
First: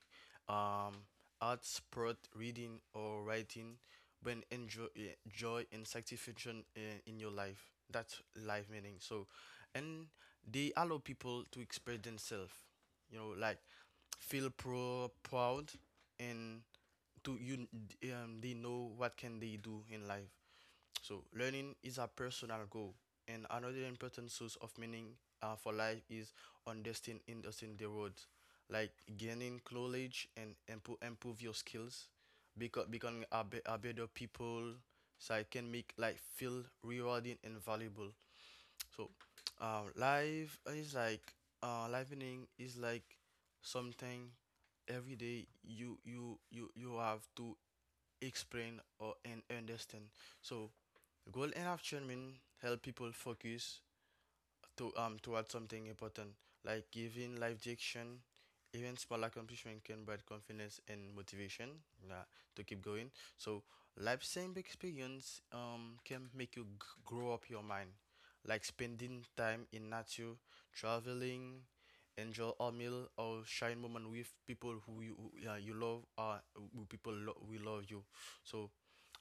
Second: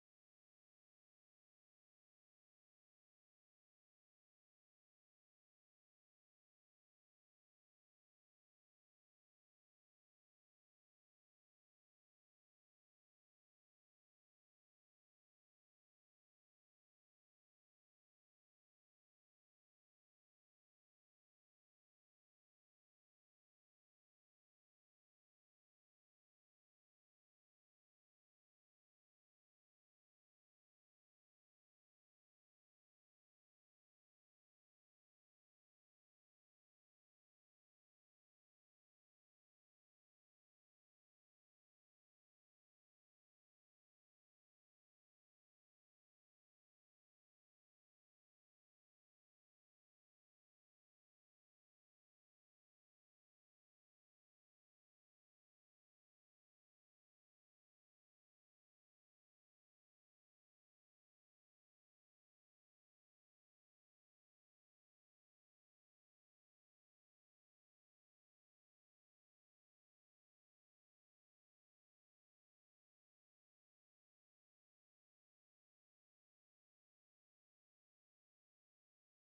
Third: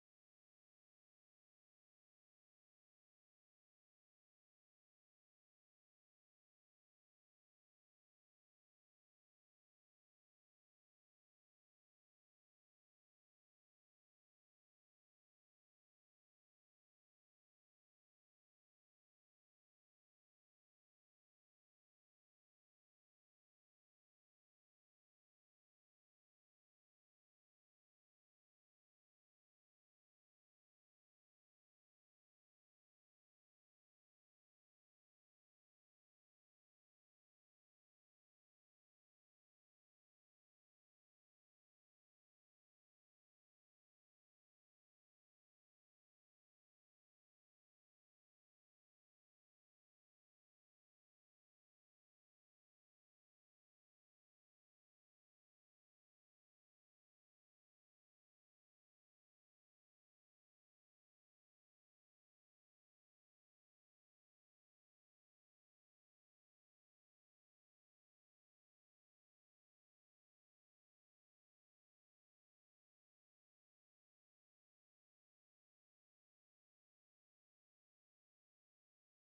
um, art, sport, reading or writing, when enjoy joy and satisfaction in your life. That's life meaning. So, and they allow people to express themselves, like feel proud, and to you, they know what can they do in life. So learning is a personal goal and another important source of meaning for life is understanding the world, like gaining knowledge and improve your skills, because becoming a better people. So I can make life feel rewarding and valuable. So, life is like, livening is like something every day you have to explain or and understand. So, goal and action mean help people focus to towards something important, like giving life direction. Even small accomplishment can provide confidence and motivation uh, to keep going. So life same experience can make you grow up your mind, like spending time in nature, traveling, enjoy a meal or shine moment with people who you love, who people, we love you. So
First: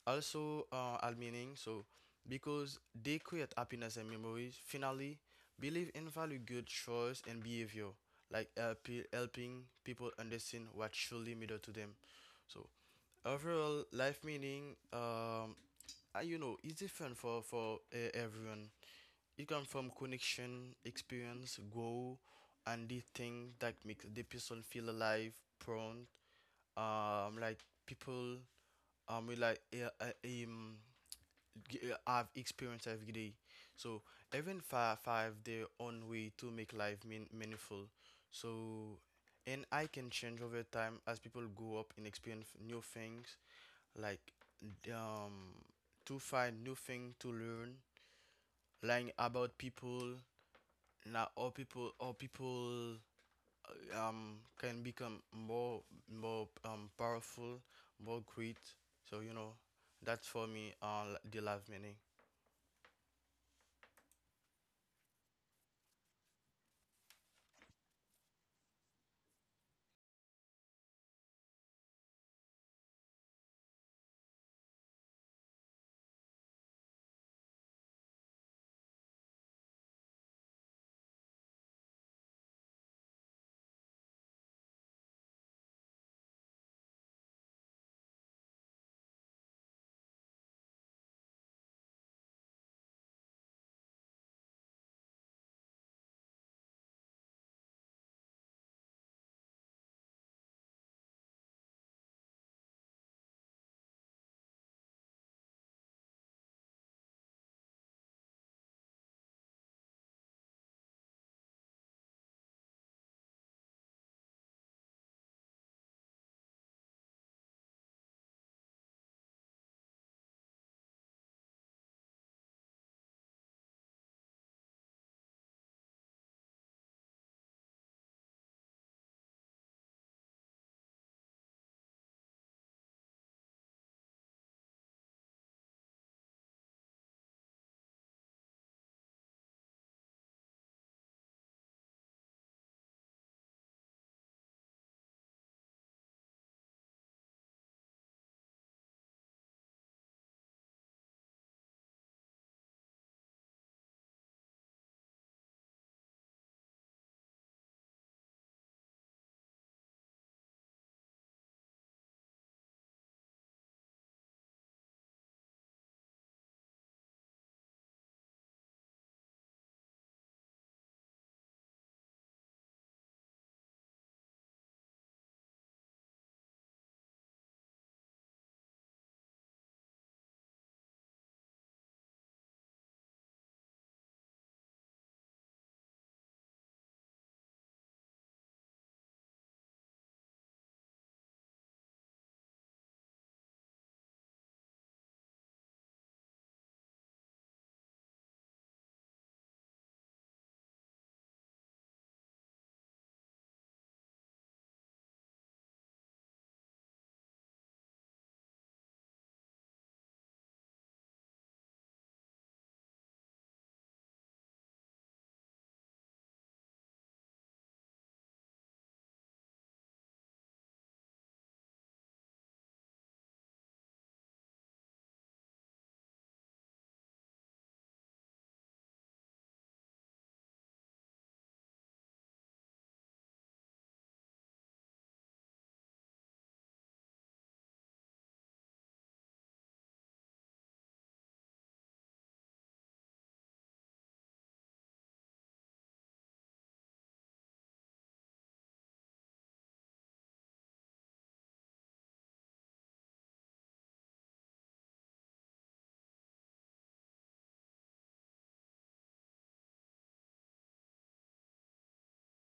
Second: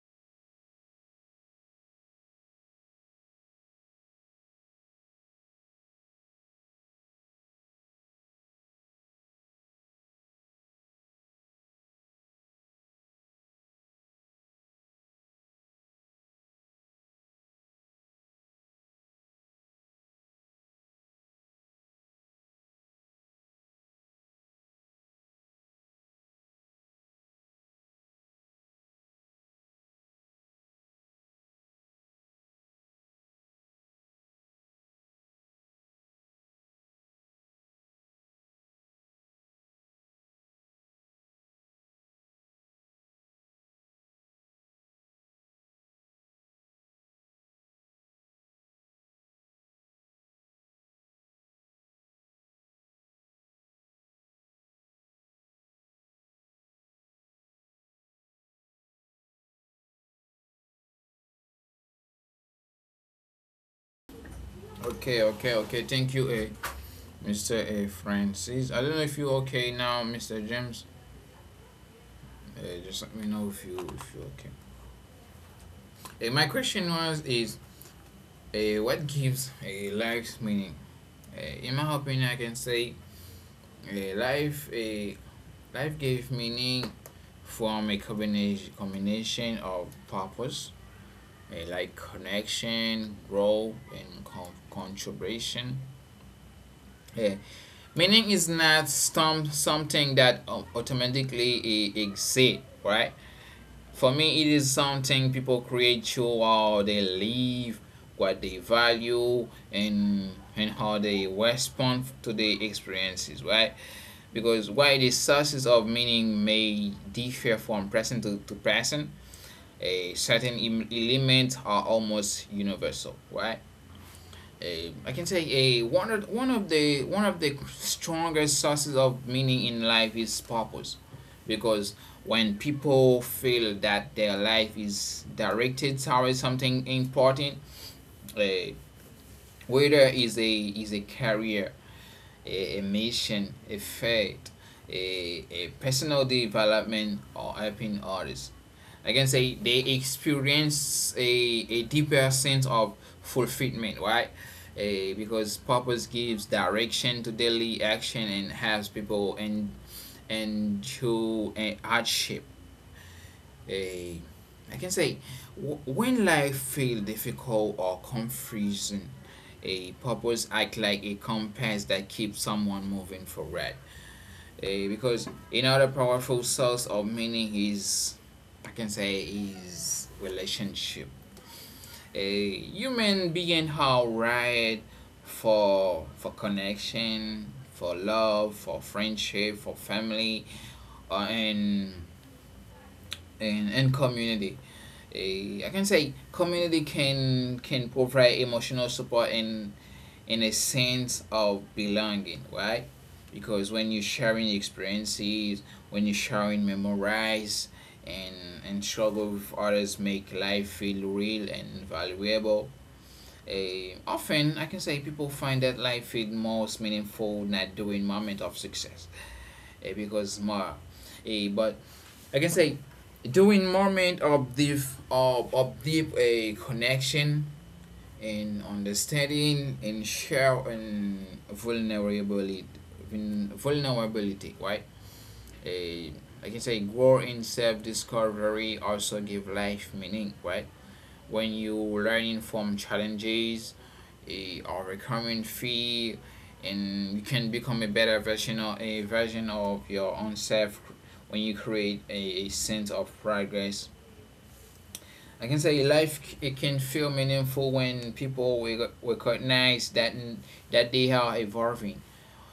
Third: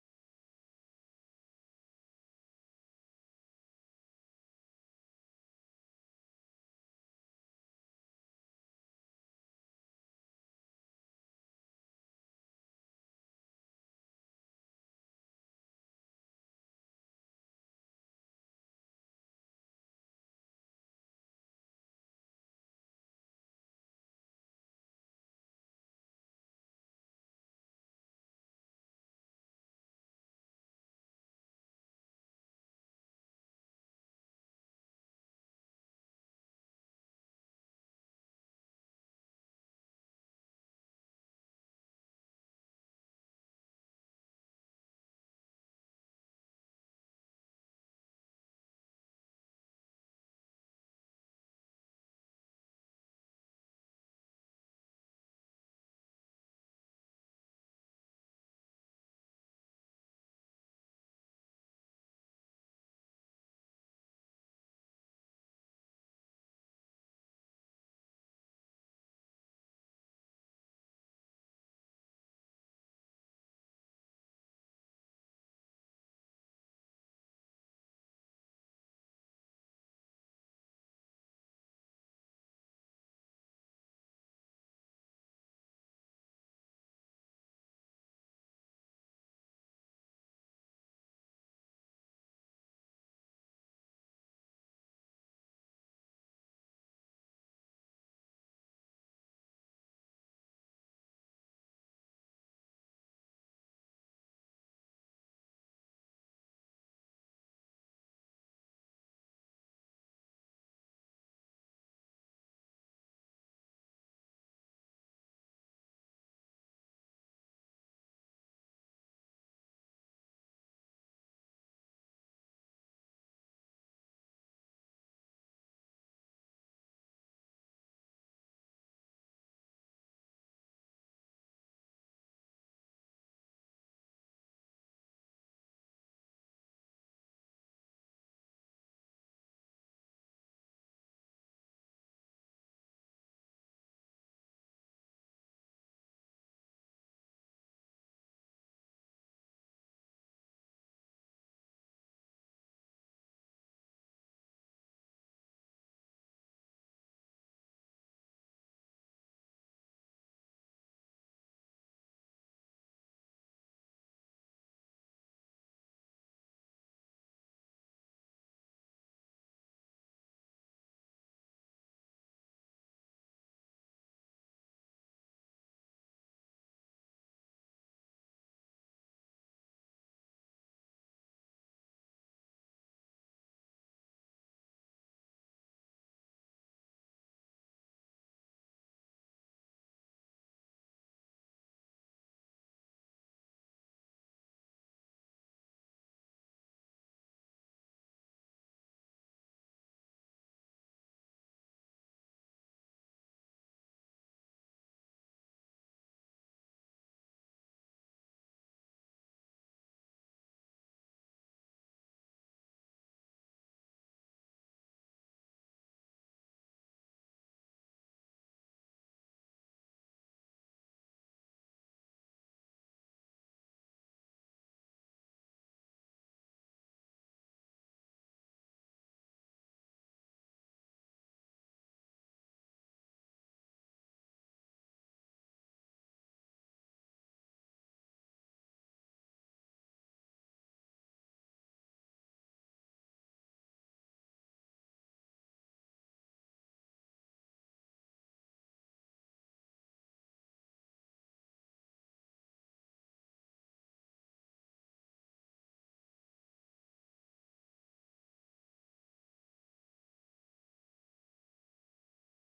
also al meaning, so because they create happiness and memories. Finally, believe in value, good choice and behavior, like helping people understand what truly matter to them. So overall, life meaning, is different for everyone. It comes from connection, experience, goal, and the thing that makes the person feel alive, prone. Like people, we g- have experienced every day. So even five their own way to make life meaningful. So, and I can change over time as people grow up and experience new things, like um to find new thing to learn, about people. Now all people can become more powerful, more great. So that's for me, the life meaning.
Okay, okay, okay. Thank you, Mr. Francis. I don't know if you're okay now, Mr. James. Just let me know if you if you're okay. My question was is what gives a life meaning? In my opinion, I can say uh, life uh, life gave meaning from a combination of purpose, like connection, growth, and contribution. Eh, Meaning is not some something that automatically exist, right? For me, it is something people create through how they live, what they value, and how they respond to the experiences, right? Because while the sources of meaning may differ from person to person, a certain elements are almost universal, right? A, I can say a one of the strongest sources of meaning in life is purpose, because when people feel that their life is directed towards something important, uh, whether is a career, a mission, a faith, a personal development, or helping others. I can say they experience a deeper sense of fulfillment, right? Because purpose gives direction to daily action and helps people and endure hardship. Uh, I can say when life feels difficult or confusing, a purpose act like a compass that keeps someone moving forward. Because another powerful source of meaning is, I can say, is relationship. A human being how right for connection, for love, for friendship, for family, uh, and, and community. I can say community can provide emotional support and a sense of belonging, right? Because when you're sharing experiences, when you're sharing memorize and and struggle with others make life feel real and valuable. Often I can say people find that life feel most meaningful not during moment of success, because more but I can say during moment of deep of deep a connection in understanding and sharing vulnerability, right? A, I can say grow in self-discovery also give life meaning, right? When you learning from challenges, overcoming fear, and you can become a better version of a version of your own self, when you create a sense of progress. I can say life it can feel meaningful when people will recognize that that they are evolving.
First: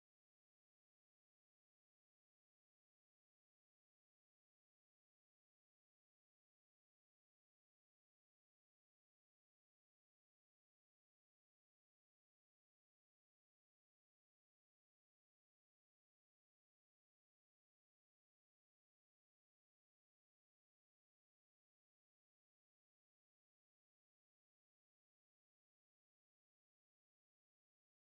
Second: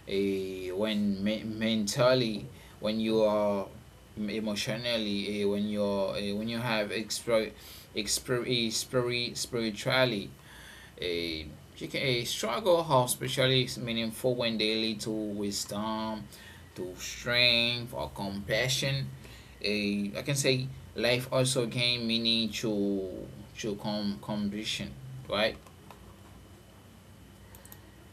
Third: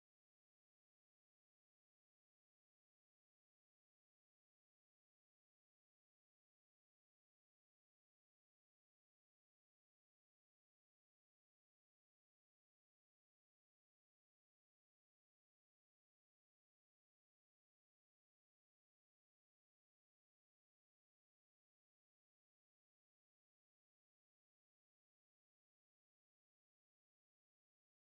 When mentally, when you are emotionally, when you have spiritually, a a struggle how especially is meaningful when they lead to wisdom, to strength or compassion. A I can say life also gain meaning to com condition, right?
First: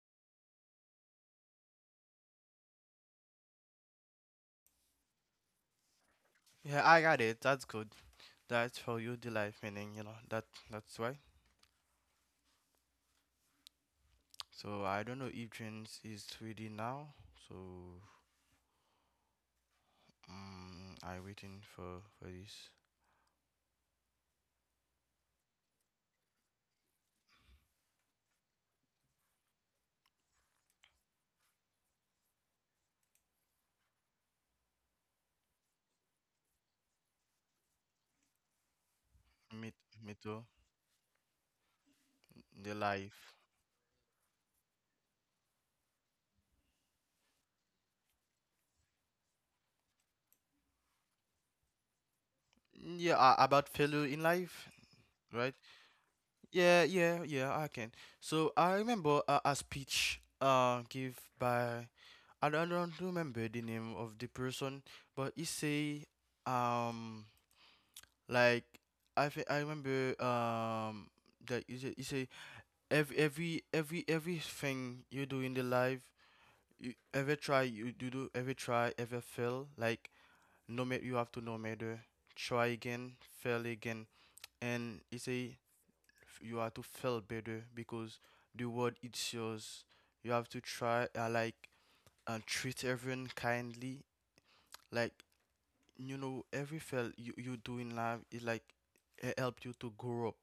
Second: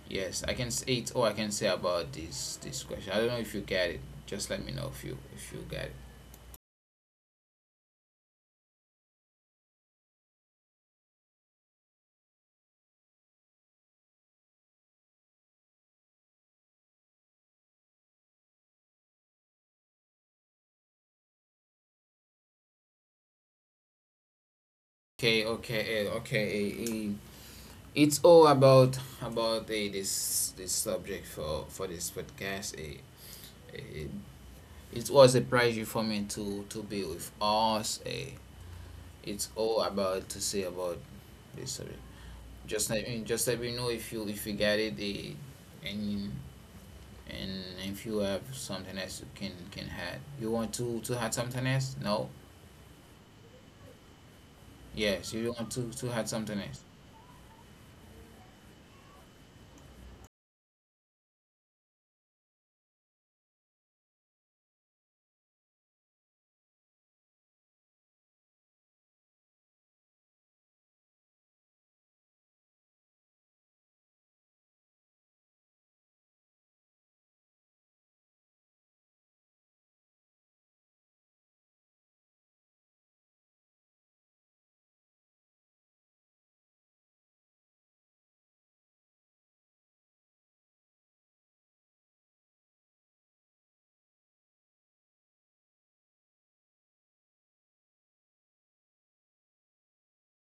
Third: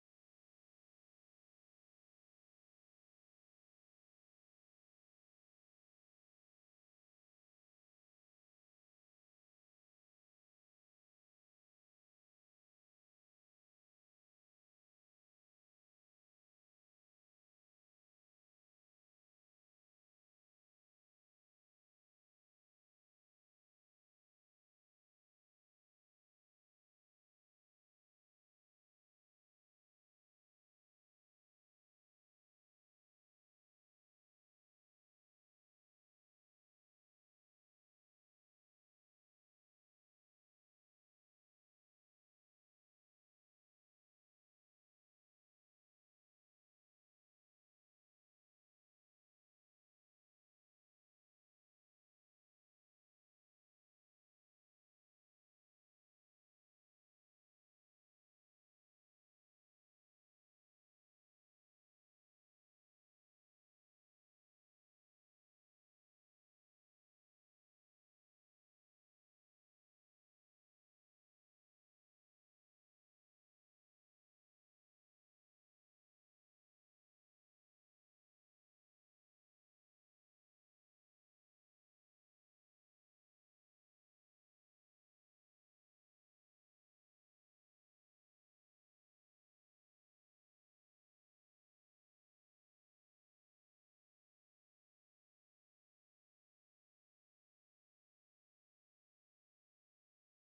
Yes, I can say it. All I can say about this this question. I don't know if you get it. Just let me know if you get it.
Yeah, I got it. That's good. That's for you the life meaning. That's why. So I don't know if James is ready now. So I waiting for this.
Okay, okay, okay. It's all about this this subject for this podcast. A. eh, It was a pleasure for me to be with us. It's
Me
all
me
about to
too.
say about this subject.
The life.
Just let me know if you get it and and if you have something else you can add. You want to add something else? No.
Yeah, about failure in life,
Yes,
right?
you want to add something else.
Yeah, yeah, yeah. I can. So I remember a speech give by, I don't remember the name of the person, but he say um like, I remember that you say, every everything you do in the life, you ever try, you do ever try, ever fail, like, no matter you have to no matter, try again, fail again. And you say, you have to fail better, because the world it's yours. You have to try, like, and treat everyone kindly, like, you know every fail you do in life is like, it help you to grow up,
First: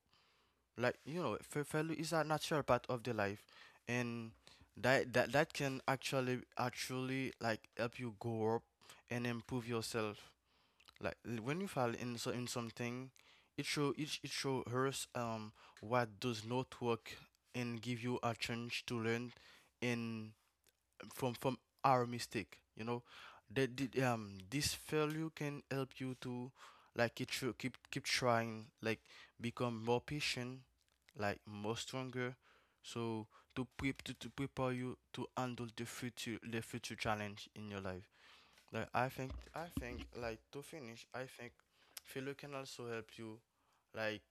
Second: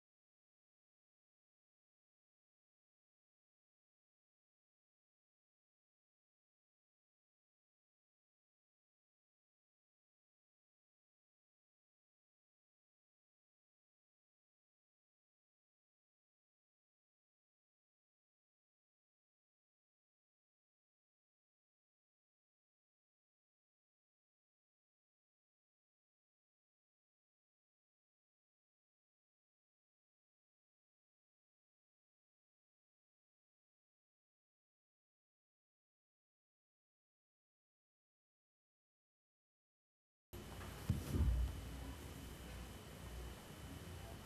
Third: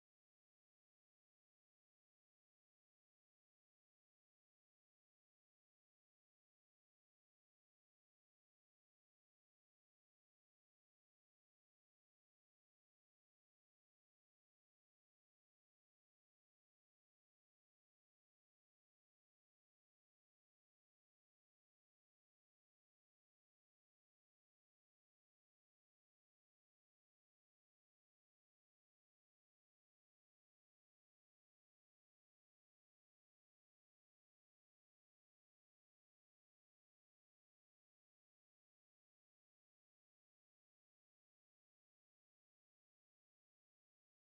like, failure is a natural part of the life, and that can actually like help you grow up and improve yourself. Like, when you fail in, so in something, it show it show us, what does not work, and give you a chance to learn and from our mistake. You know that the this failure can help you to, like, it should keep trying, like become more patient, like more stronger. So to prepare you to handle the future challenge in your life. Like I think, like to finish, I think failure can also help you, like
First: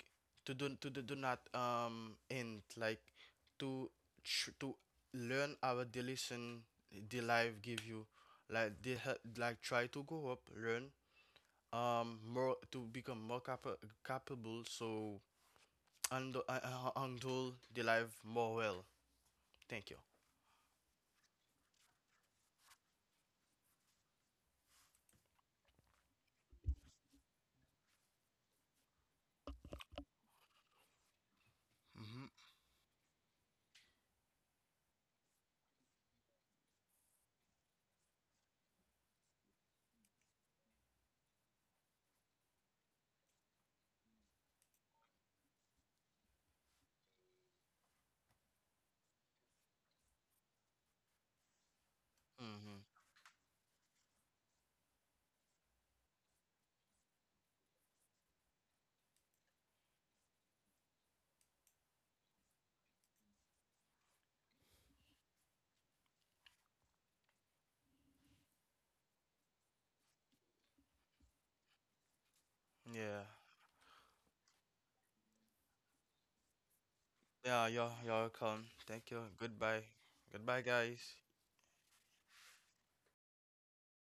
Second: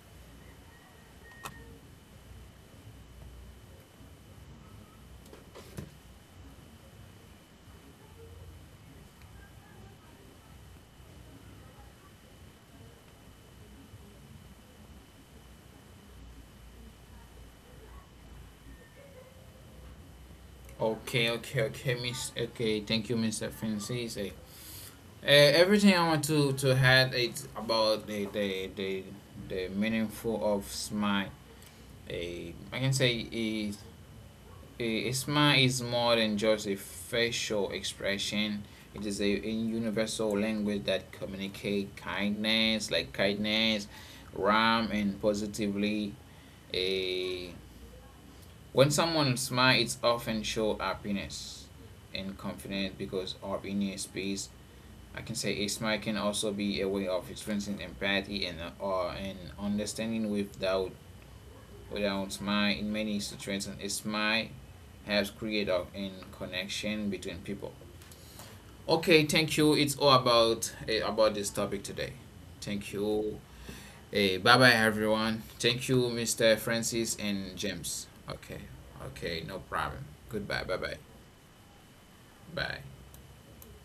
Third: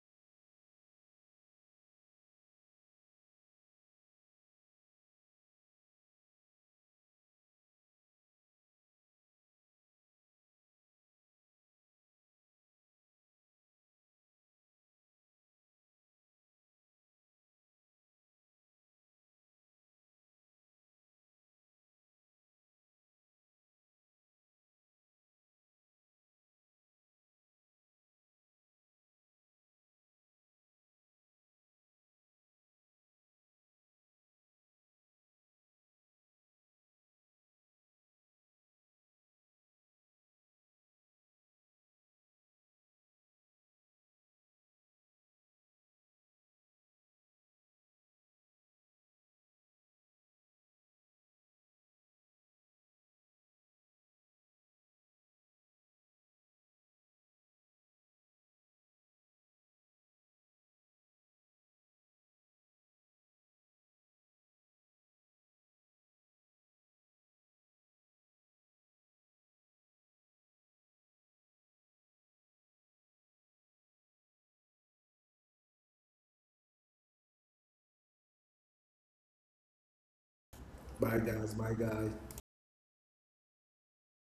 to do not end, like to to learn our the lesson, the life give you, like they help like try to go up, learn more, to become more capable. So and handle the life more well. Thank you.
Okay, okay, okay, Miss. Okay, thank you, Mr. Francis. Everything I want to add is about the meaningful of smile.
Mhm.
I can say is A, smile is more than just a facial expression. It is a universal language that communicates kindness, like kindness, warmth, and positively. A when someone smiles, it's often show happiness and
Mhm.
confidence because of inner space. I can say a smile can also be a way of expressing empathy and understanding without without my in many situations it's my helps create a in connection between people. Okay, thank you, it's all about this topic today.
Yeah.
Thank you. Hey, bye bye everyone, thank you Mr. Francis
Yeah, you're
and
you're
James.
welcome.
Okay,
Thank you. Goodbye.
okay, no problem.
Goodbye,
Goodbye,
guys.
Bye,
bye bye
guys. Bye, guys.
bye.